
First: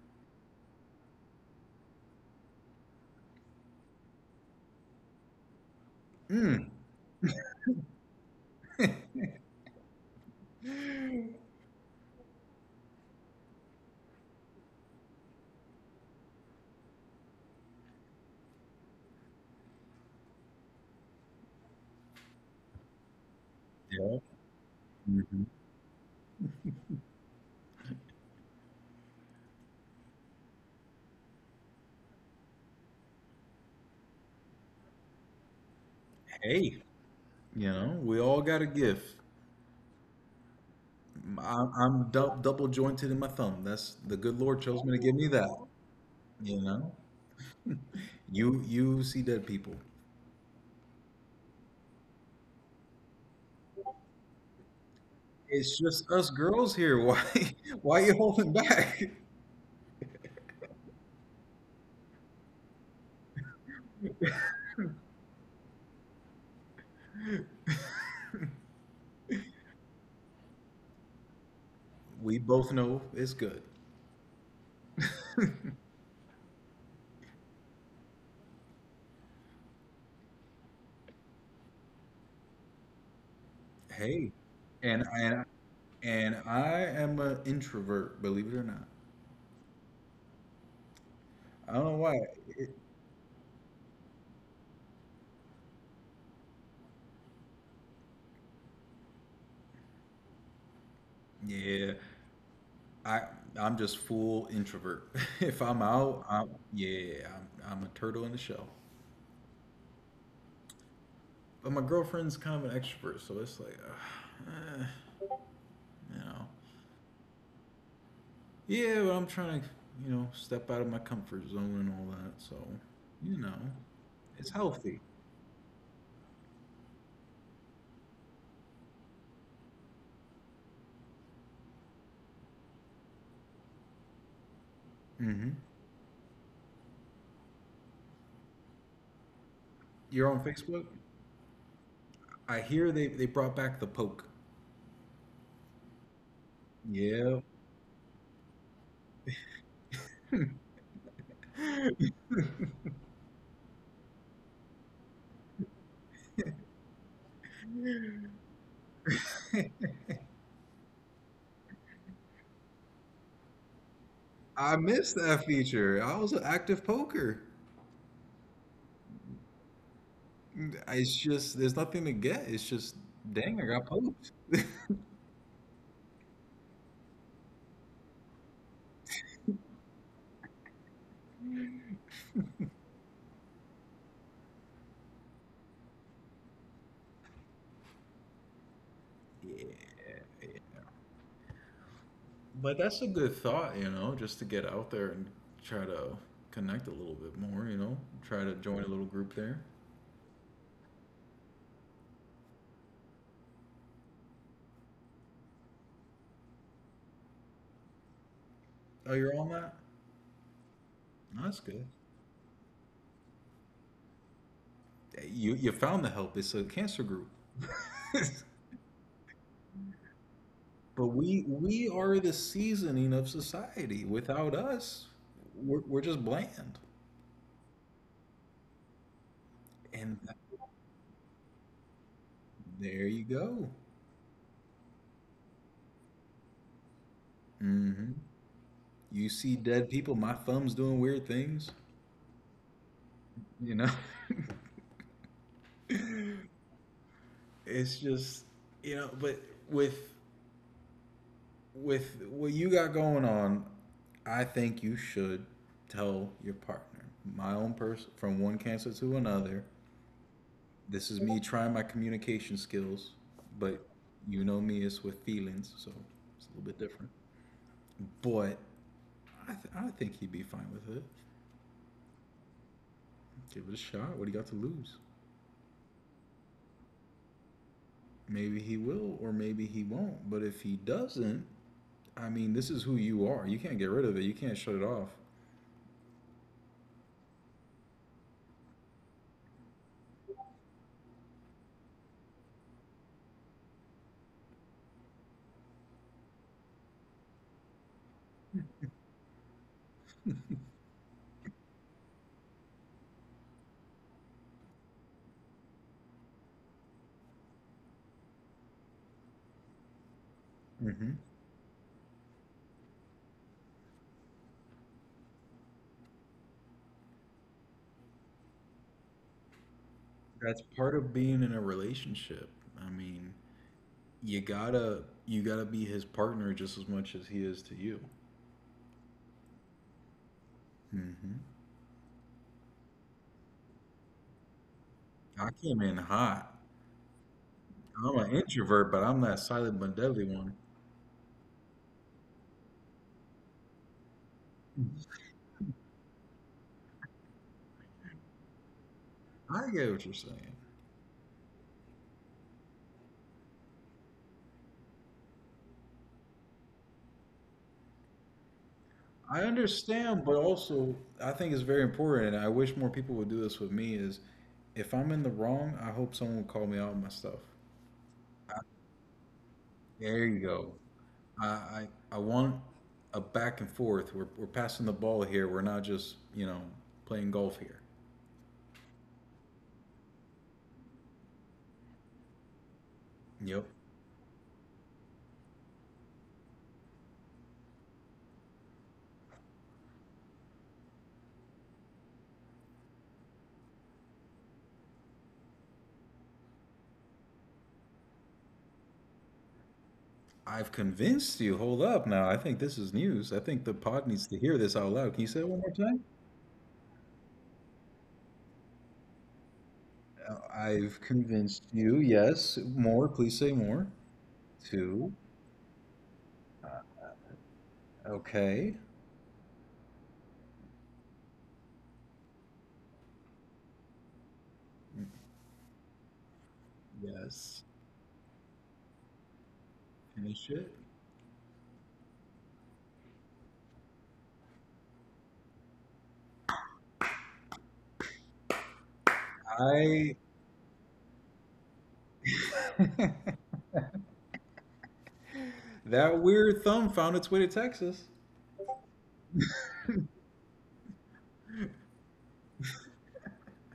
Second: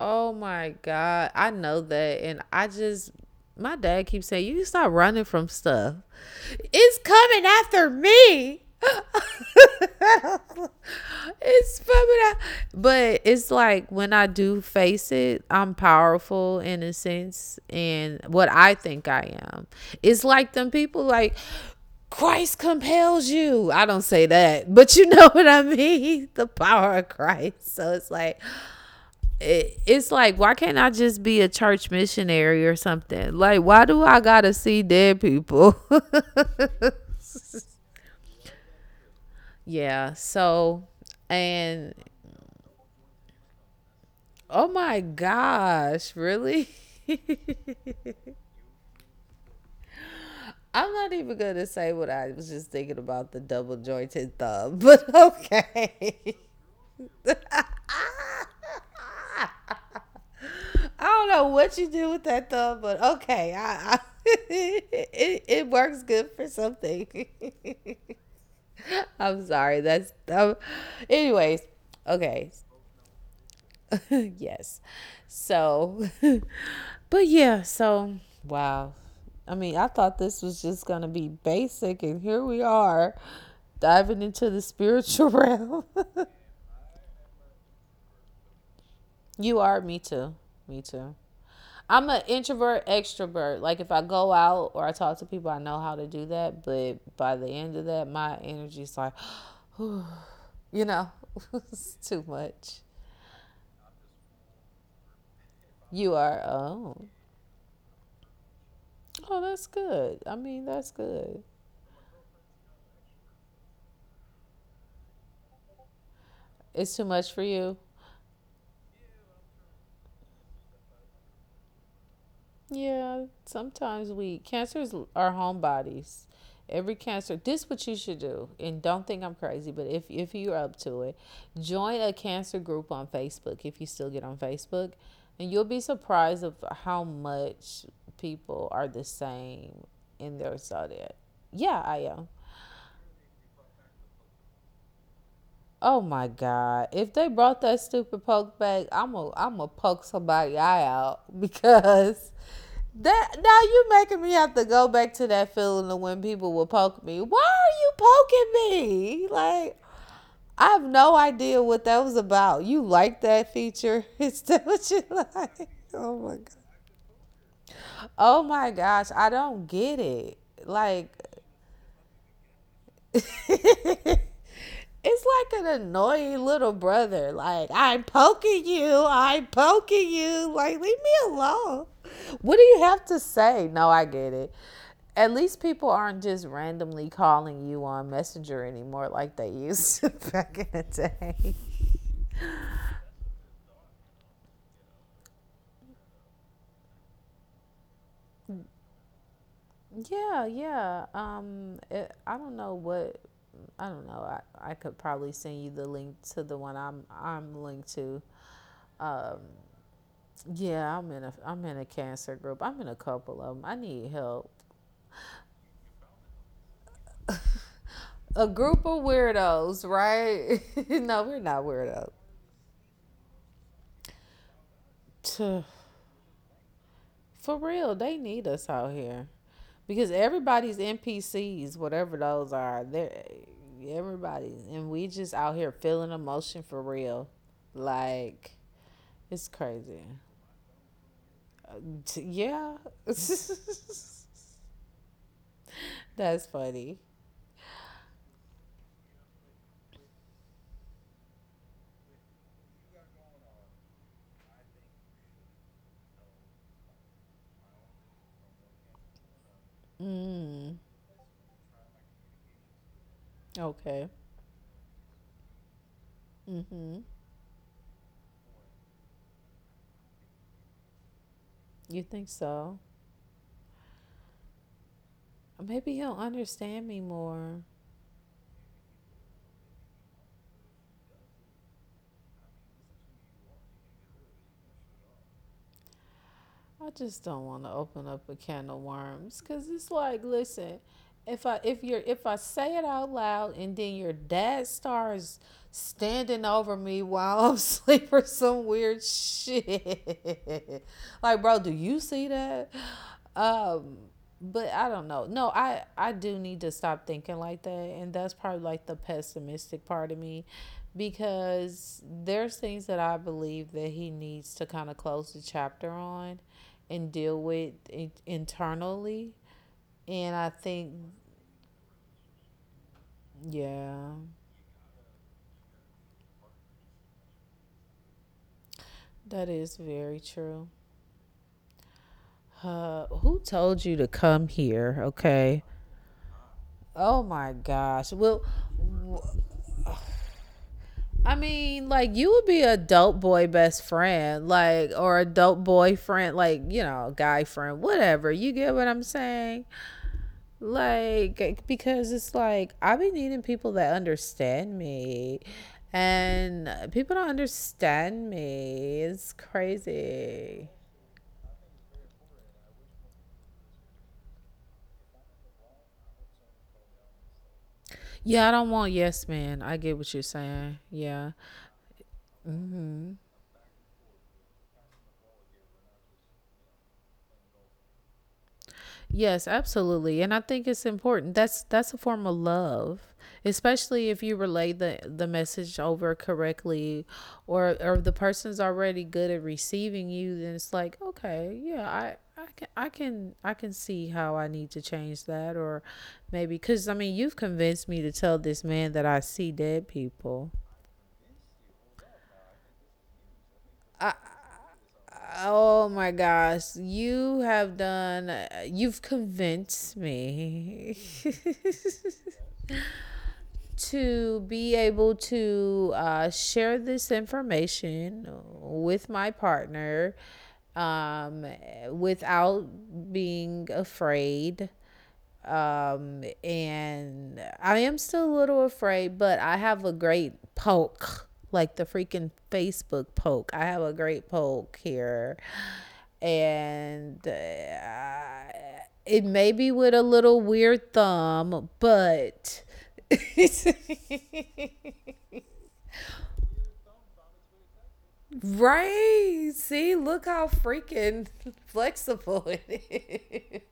oh my God. I know that. And I just, my dad keeps saying, you need to stop running from stuff.
Mm.
It's coming after me. It's coming out. But it's like when I do face it, I'm powerful in a sense and what I think I am. It's like them people like, Christ compels you. I don't
Yeah.
say that, but you know
Mhm.
what I mean? The power of Christ. It's like why can't I just be a church missionary or something? Like why do I gotta see dead people?
Hey, you know, we all got a gift.
Yeah. So and
I'm double jointed in my thumb. That's the good Lord
oh
chose me
my
to give me that.
gosh,
You
really?
know, you see dead people.
I'm not even gonna say what I was just thinking about the double jointed thumb, but
It's just us
okay.
girls here. Why why you holding back?
I don't know what you do with that thumb, but okay. I it works good for something. I'm sorry. That's anyways.
We
Okay.
both know it's good.
Yes. So, but yeah. So wow. I mean, I thought this was just gonna be basic, and here we are diving
Hey,
into the
and
spiritual
and
realm.
and I am an introvert, believe it or not.
You are? Me too. Me too.
I don't know
I'm
why.
an
It-
introvert extrovert. Like if I go out or I talk to people, I know how to do that. But by the end of that, my energy's like, you know, it's
yeah,
too much.
I I'm just full introvert. If I'm
You
out,
are.
I'm
Oh.
yeah, I'm a turtle in the shell.
Oh, that's good. I mean, that's good.
But my girlfriend's kind of an extrovert, so it's like, you know,
It's too much for you.
yeah, but I'm trying to, you know, step out of my comfort zone and all that. So,
Yeah,
you know,
sometimes we
it's
cancers
healthy.
are homebodies. Every cancer, this what you should do, and don't think I'm crazy, but if you're up to it, join a cancer group on Facebook if you still get on Facebook,
Hmm
and you'll be surprised of how much people are the same
You're
in
on
their
Facebook.
zodiac. Yeah, I am.
I hear they brought back the poke.
Oh my God. If they
Yeah.
brought that stupid poke back, I'm a poke somebody eye out because that now you making me have to go back to that feeling of when people will poke me. Why are you poking me? Like I have no idea what that was about. You like that feature? Is that
I
what you
missed that
like?
feature.
Oh
I was
my
an
god.
active poker.
Oh my gosh, I don't get it. Like
It's just there's nothing to get. It's just dang, I got poked.
it's like an annoying little brother. Like, I'm poking you. I'm poking you. Like, leave me alone. What do you have to say? No, I get it. At least people aren't just randomly calling you on Messenger anymore like they used
Yeah.
to back in the day.
But that's a good thought, you know, just to get out there and try to connect a little bit more, you know, try to join a little group there.
Yeah, yeah. I don't know what. I don't know. I could probably send you the link to the one I'm linked to.
Oh, you're on that?
Yeah, I'm in a
No, that's
I'm in a
good.
cancer group. I'm in a couple of them. I need help.
You found the help. It's a cancer group.
A group of weirdos, right?
But
No, we're not
we
weirdos.
are the seasoning of society. Without us, we're just bland.
For real, they need us out here because
And th-
everybody's NPCs, whatever those are.
there you
They're
go.
everybody's, and we just out here feeling emotion for real.
Hmm
Like
You
it's
see dead
crazy.
people. My thumb's doing weird things.
Uh, yeah,
You know,
that's funny.
it's just you know. But with with what you got going on, I think you should tell your partner. My own person from one cancer to another.
Mm,
This is me trying my communication skills, but
okay.
you know me, it's with feelings, so it's a little bit
Mm-hmm.
different. But I think he'd be fine with it.
You think so?
Give it a shot. What do you got to lose?
Maybe he'll understand me more.
Maybe he will, or maybe he won't. But if he doesn't, I mean, this is who you are. You can't get rid of it. You can't shut it off.
I just don't want to open up a can of worms because it's like, listen, if I say it out loud and then your dad starts standing over me while I'm asleep or some weird shit, like, bro, do you see that? Um, but I don't know. No, I do need to stop thinking like that, and that's probably like the pessimistic part of me,
Mm-hmm.
because there's things that I believe that he needs to kind of close the chapter on, and deal with internally. And I
That's part
think,
of being in a relationship. I mean,
yeah,
you gotta be his partner just as much as he is to you.
that is very true.
Hmm
Who told you to come here?
I
Okay.
came in hot.
Oh my gosh.
I'm an
Well,
introvert, but I'm that silent but deadly one.
I mean, like you would be a dope boy best friend, like or a dope boyfriend, like you know, guy friend, whatever. You get what I'm
I
saying?
get what you're saying.
Like because it's like I've been needing people that understand me, and people don't understand me. It's
I understand, but
crazy.
also I think it's very important, and I wish more people would do this with me. Is if I'm in the wrong, I hope someone will call me out on my stuff.
Yeah, I don't want yes man. I get what
There
you're
you go.
saying. Yeah.
I, I I want
Mm-hmm.
a back and forth. We're passing the ball here. We're not just you know playing golf here.
Yes, absolutely. And I think it's important. That's a form of love,
Yep.
especially if you relay the message over correctly or the person's already good at receiving you, then it's like, okay, yeah, I can see how I need to change that or maybe cuz I mean, you've convinced me to tell this man that I see dead people.
I've convinced you. Hold up now. I think this is news. I think the pod
I,
needs to hear this out loud. Can you say it one more
oh
time?
my gosh, you've convinced
I've
me.
convinced you. Yes. More. Please say more.
To be
Two.
able to share this information
Okay.
with my partner um, without being afraid and
Yes.
I am still a little afraid, but I have a great
Finish it.
poke, like the freaking Facebook poke. I have a great poke here. And it may be with a
I.
little weird thumb, but.
That weird thumb found its way to Texas.
Right. See, look how freaking flexible it is.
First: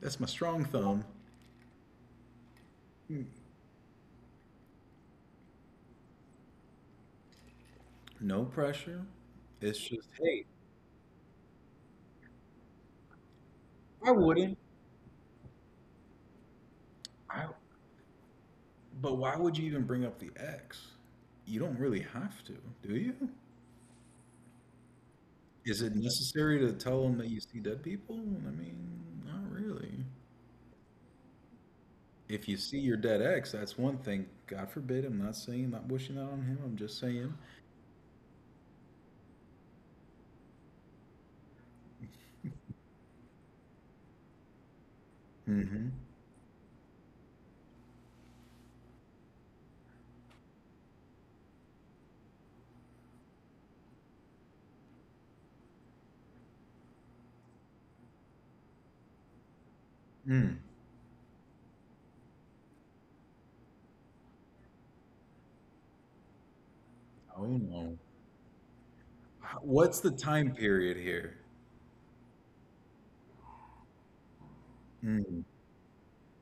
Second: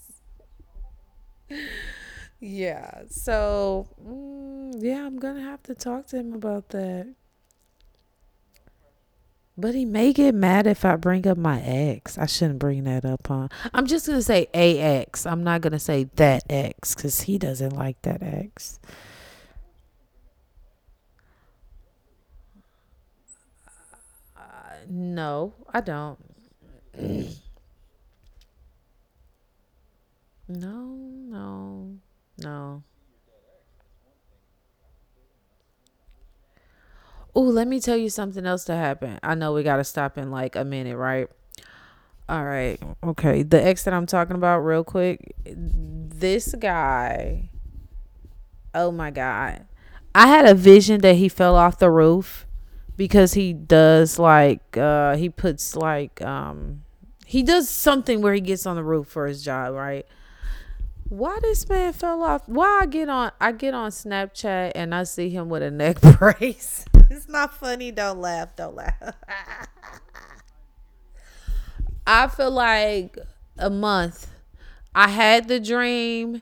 That's my strong thumb.
Yeah. So, mm, yeah, I'm going to have to talk to him about that.
No pressure.
But
It's
he
just,
may get
hey,
mad if I bring up my ex. I shouldn't bring that up, huh? I'm just
I
going to say
wouldn't.
a ex. I'm not going to say that ex because he
I,
doesn't like that ex.
but why would you even bring up the ex? You don't really have to, do you?
No, I
Is it
don't.
necessary to tell them that you see dead people? I mean, not really.
No, no,
If you see
no.
your dead ex, that's one thing. God forbid. I'm not saying, not wishing that on him. I'm just saying.
Oh, let me tell you something else that happened. I know we got to stop in like a minute, right? All right. Okay. The ex that I'm talking about, real quick.
Mm-hmm.
This guy, oh my god. I had a vision that he fell off the roof because he does something where he gets on the roof for his job, right?
Mm.
Why this man fell off? Why I get on Snapchat and I see him with a neck brace. It's
Oh
not funny.
no.
Don't laugh. Don't laugh.
What's the time period here?
I feel like a month. I
Mm.
had the dream.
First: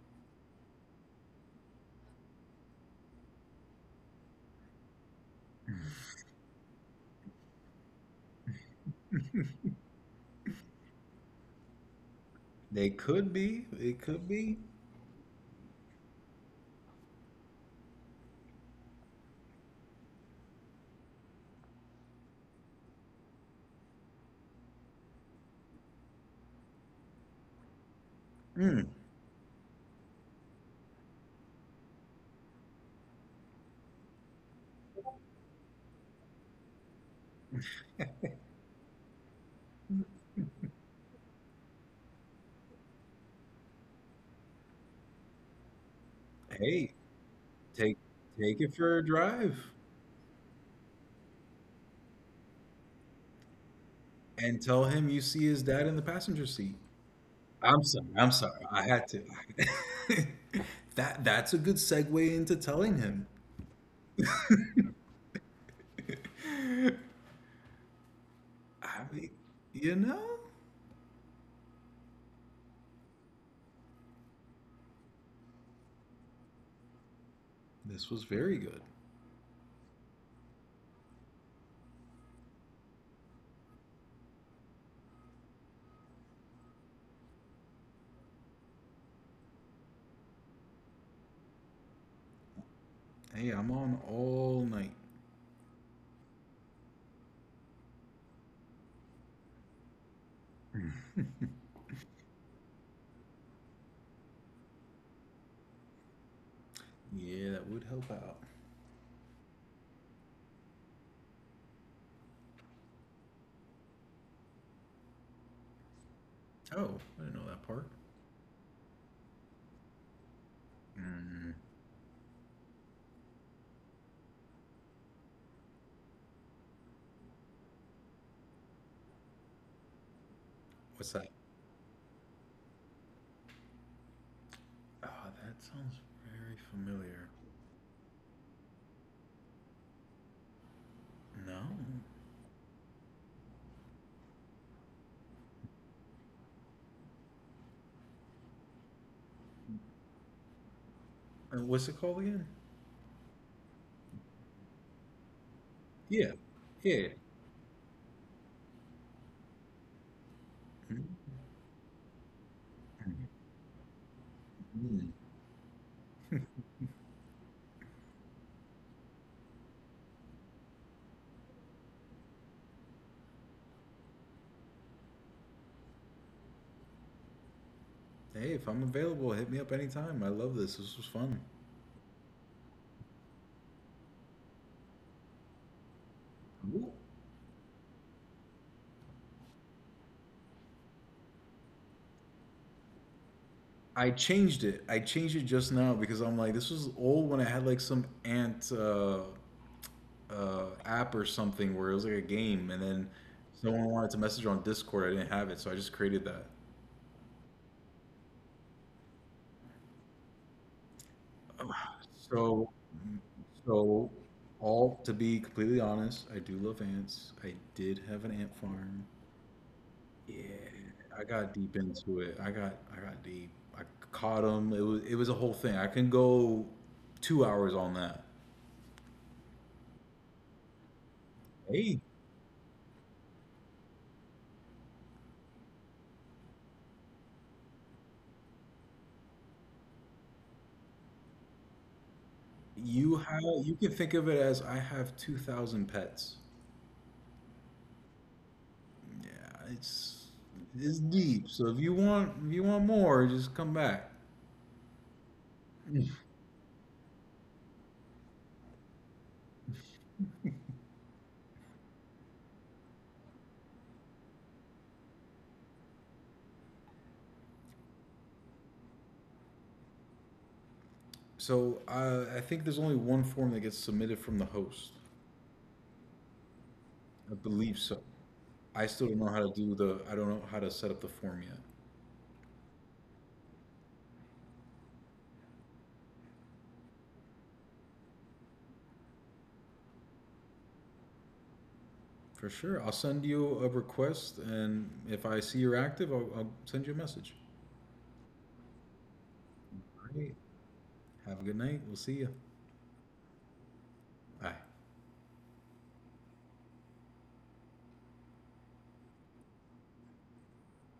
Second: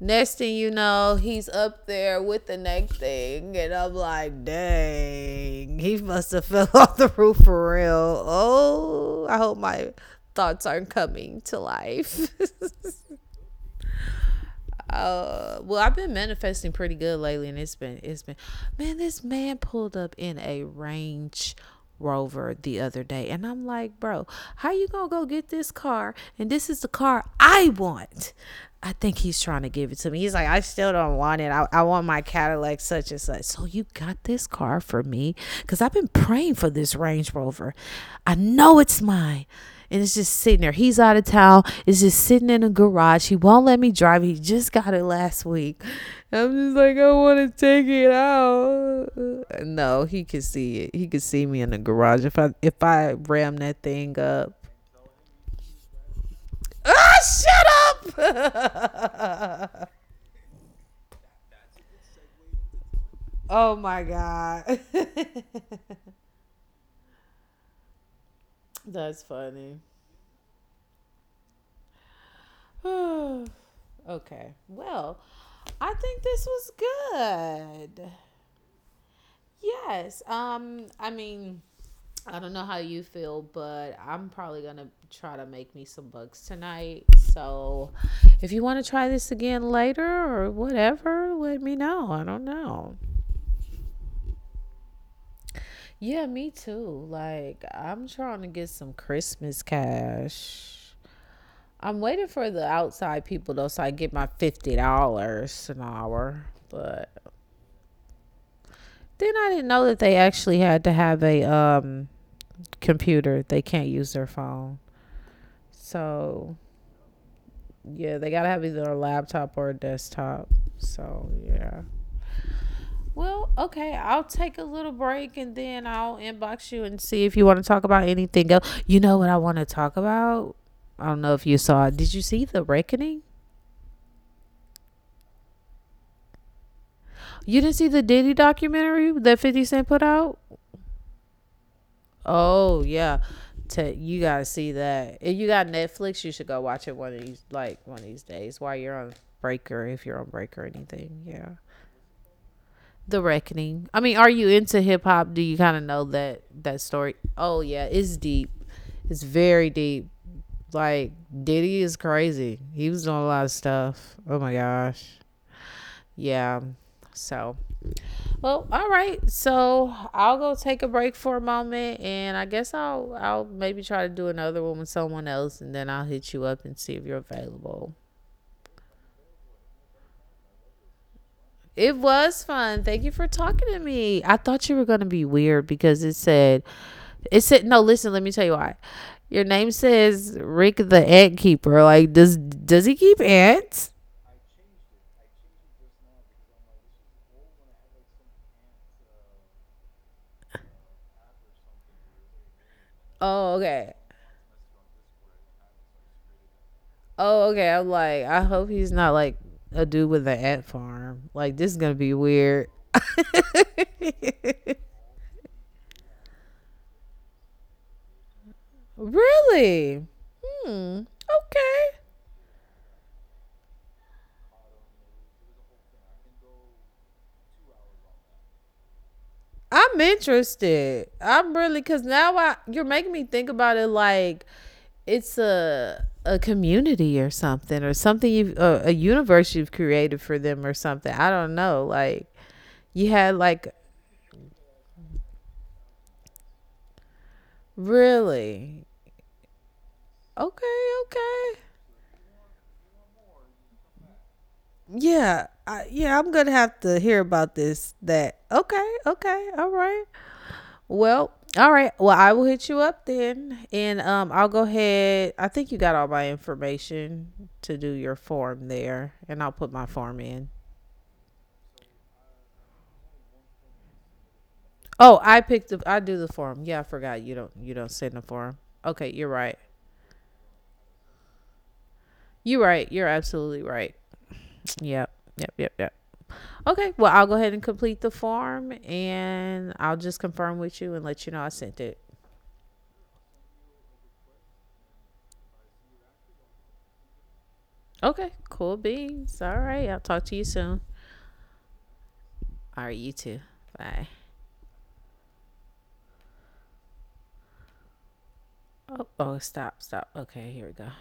Next thing you know, he's up there with the next thing, and I'm like, dang, he must have fell off the roof for real. Oh, I hope my thoughts aren't coming to life.
They could be. It could be.
Well, I've been manifesting pretty good lately, and it's been man, this man pulled up in a range rover the other day, and I'm like, bro, how you gonna go get this car, and this is the car I want.
Mm.
I think he's trying to give it to me. He's like, I still don't want it. I want my cadillac such and such. So you got this car for me because I've been praying for this range rover. I know it's mine, and it's just sitting there. He's out of town. It's just sitting in a garage. He won't let me drive. He just got it last week. I'm just
Hey,
like, I want to take
take
it
take it for a
out.
drive
No, he could see it. He could see me in the garage if I ram that thing
and
up.
tell him you see his dad in the passenger seat. I'm
Ah,
sorry.
shut
I'm sorry. I had to.
up!
That that's a good segue into telling him.
Oh my god,
I
that's
mean,
funny.
you know,
Okay, well, I think this was good.
this was very good.
Yes. I mean, I don't know how you feel, but I'm probably gonna try to make me some bucks tonight. So if you want to try this again later or whatever, let me know. I don't know.
Hey, I'm on all night.
Yeah, me too. Like I'm trying to get some Christmas cash. I'm waiting for the outside people though, so I get my $50 an hour. But
Yeah, that would help out.
then I didn't know that they actually had to have a computer. They can't use their phone. So
Oh, I didn't know that part.
yeah, they gotta have either a laptop or a desktop. So
Mm,
yeah. Well, okay, I'll take a little break and then I'll inbox you and see if you want to talk about anything else. You know what I want to talk about? I
what's
don't
that?
know if you saw it. Did you see The Reckoning?
Oh, that sounds very familiar.
You didn't see the Diddy documentary that 50 Cent put out?
No.
Oh, yeah. You gotta see that. If you got Netflix, you should go watch it one of these days while you're on Breaker, if you're on Breaker or anything. Yeah.
What's it called again?
The Reckoning. I mean, are you into hip hop? Do you kind of know
Yeah.
that
Yeah.
story? Oh yeah, it's deep. It's very deep. Like Diddy is crazy. He was doing a lot of stuff. Oh my gosh.
Mm.
Yeah. So, well, all right. So I'll go take a break for a moment, and I guess I'll maybe try to do another one with someone else, and then I'll hit you up and see if you're available.
Hey, if I'm available, hit me up anytime. I love this. This was fun.
It was fun. Thank you for talking to me. I thought you were gonna be weird because it said,
Cool.
it said no. Listen, let me tell you why. Your name says Rick the Ant Keeper. Like, does he keep ants?
I changed it. I changed it just now because I'm like, this was old when I had like some ant app or something where it was like a game, and then
Oh,
someone
okay.
wanted to message on Discord. I didn't have it, so I just created that.
Oh, okay. I'm like, I hope he's not like a dude with an ant farm. Like, this is gonna be
So,
weird.
so all to be completely honest, I do love ants. I did have an ant farm.
Really?
Yeah,
Hmm.
I got deep
Okay.
into it. I got deep. I caught them. It was a whole thing. I can go 2 hours on that.
I'm interested. I'm really
Hey,
because now I you're making me think about it like it's a community or something you a universe you've created for them or something. I don't know. Like you
you
had
have
like
you can think of it as I have 2,000 pets.
really
Yeah, it's
okay,
it's deep.
okay.
So if you want more, just come back.
Yeah, yeah, I'm gonna have to hear about this. That okay, okay, all right. Well, all right. Well, I will hit you up then, and I'll go ahead. I think you got all my information to do your form there, and I'll put my form in.
So I think there's only one form that gets submitted from the host.
Oh, I picked the I do the form. Yeah, I forgot you
I
don't you
believe
don't
so.
send the form.
I
Okay,
still don't
you're
know how to
right.
do the I don't know how to set up the form yet.
You're right. You're absolutely right. Yep. Yep. Yep. Yep. Okay. Well, I'll go ahead and complete the form and I'll just confirm with you and let you know I sent it.
For sure. I'll send you a request and if I see you're active, I'll send you a message.
Okay. Cool beans. All right. I'll
All
talk to
right.
you soon.
Have a good night. We'll see you.
All right, you too. Bye.
Bye.
Oh, oh stop, stop. Okay, here we go.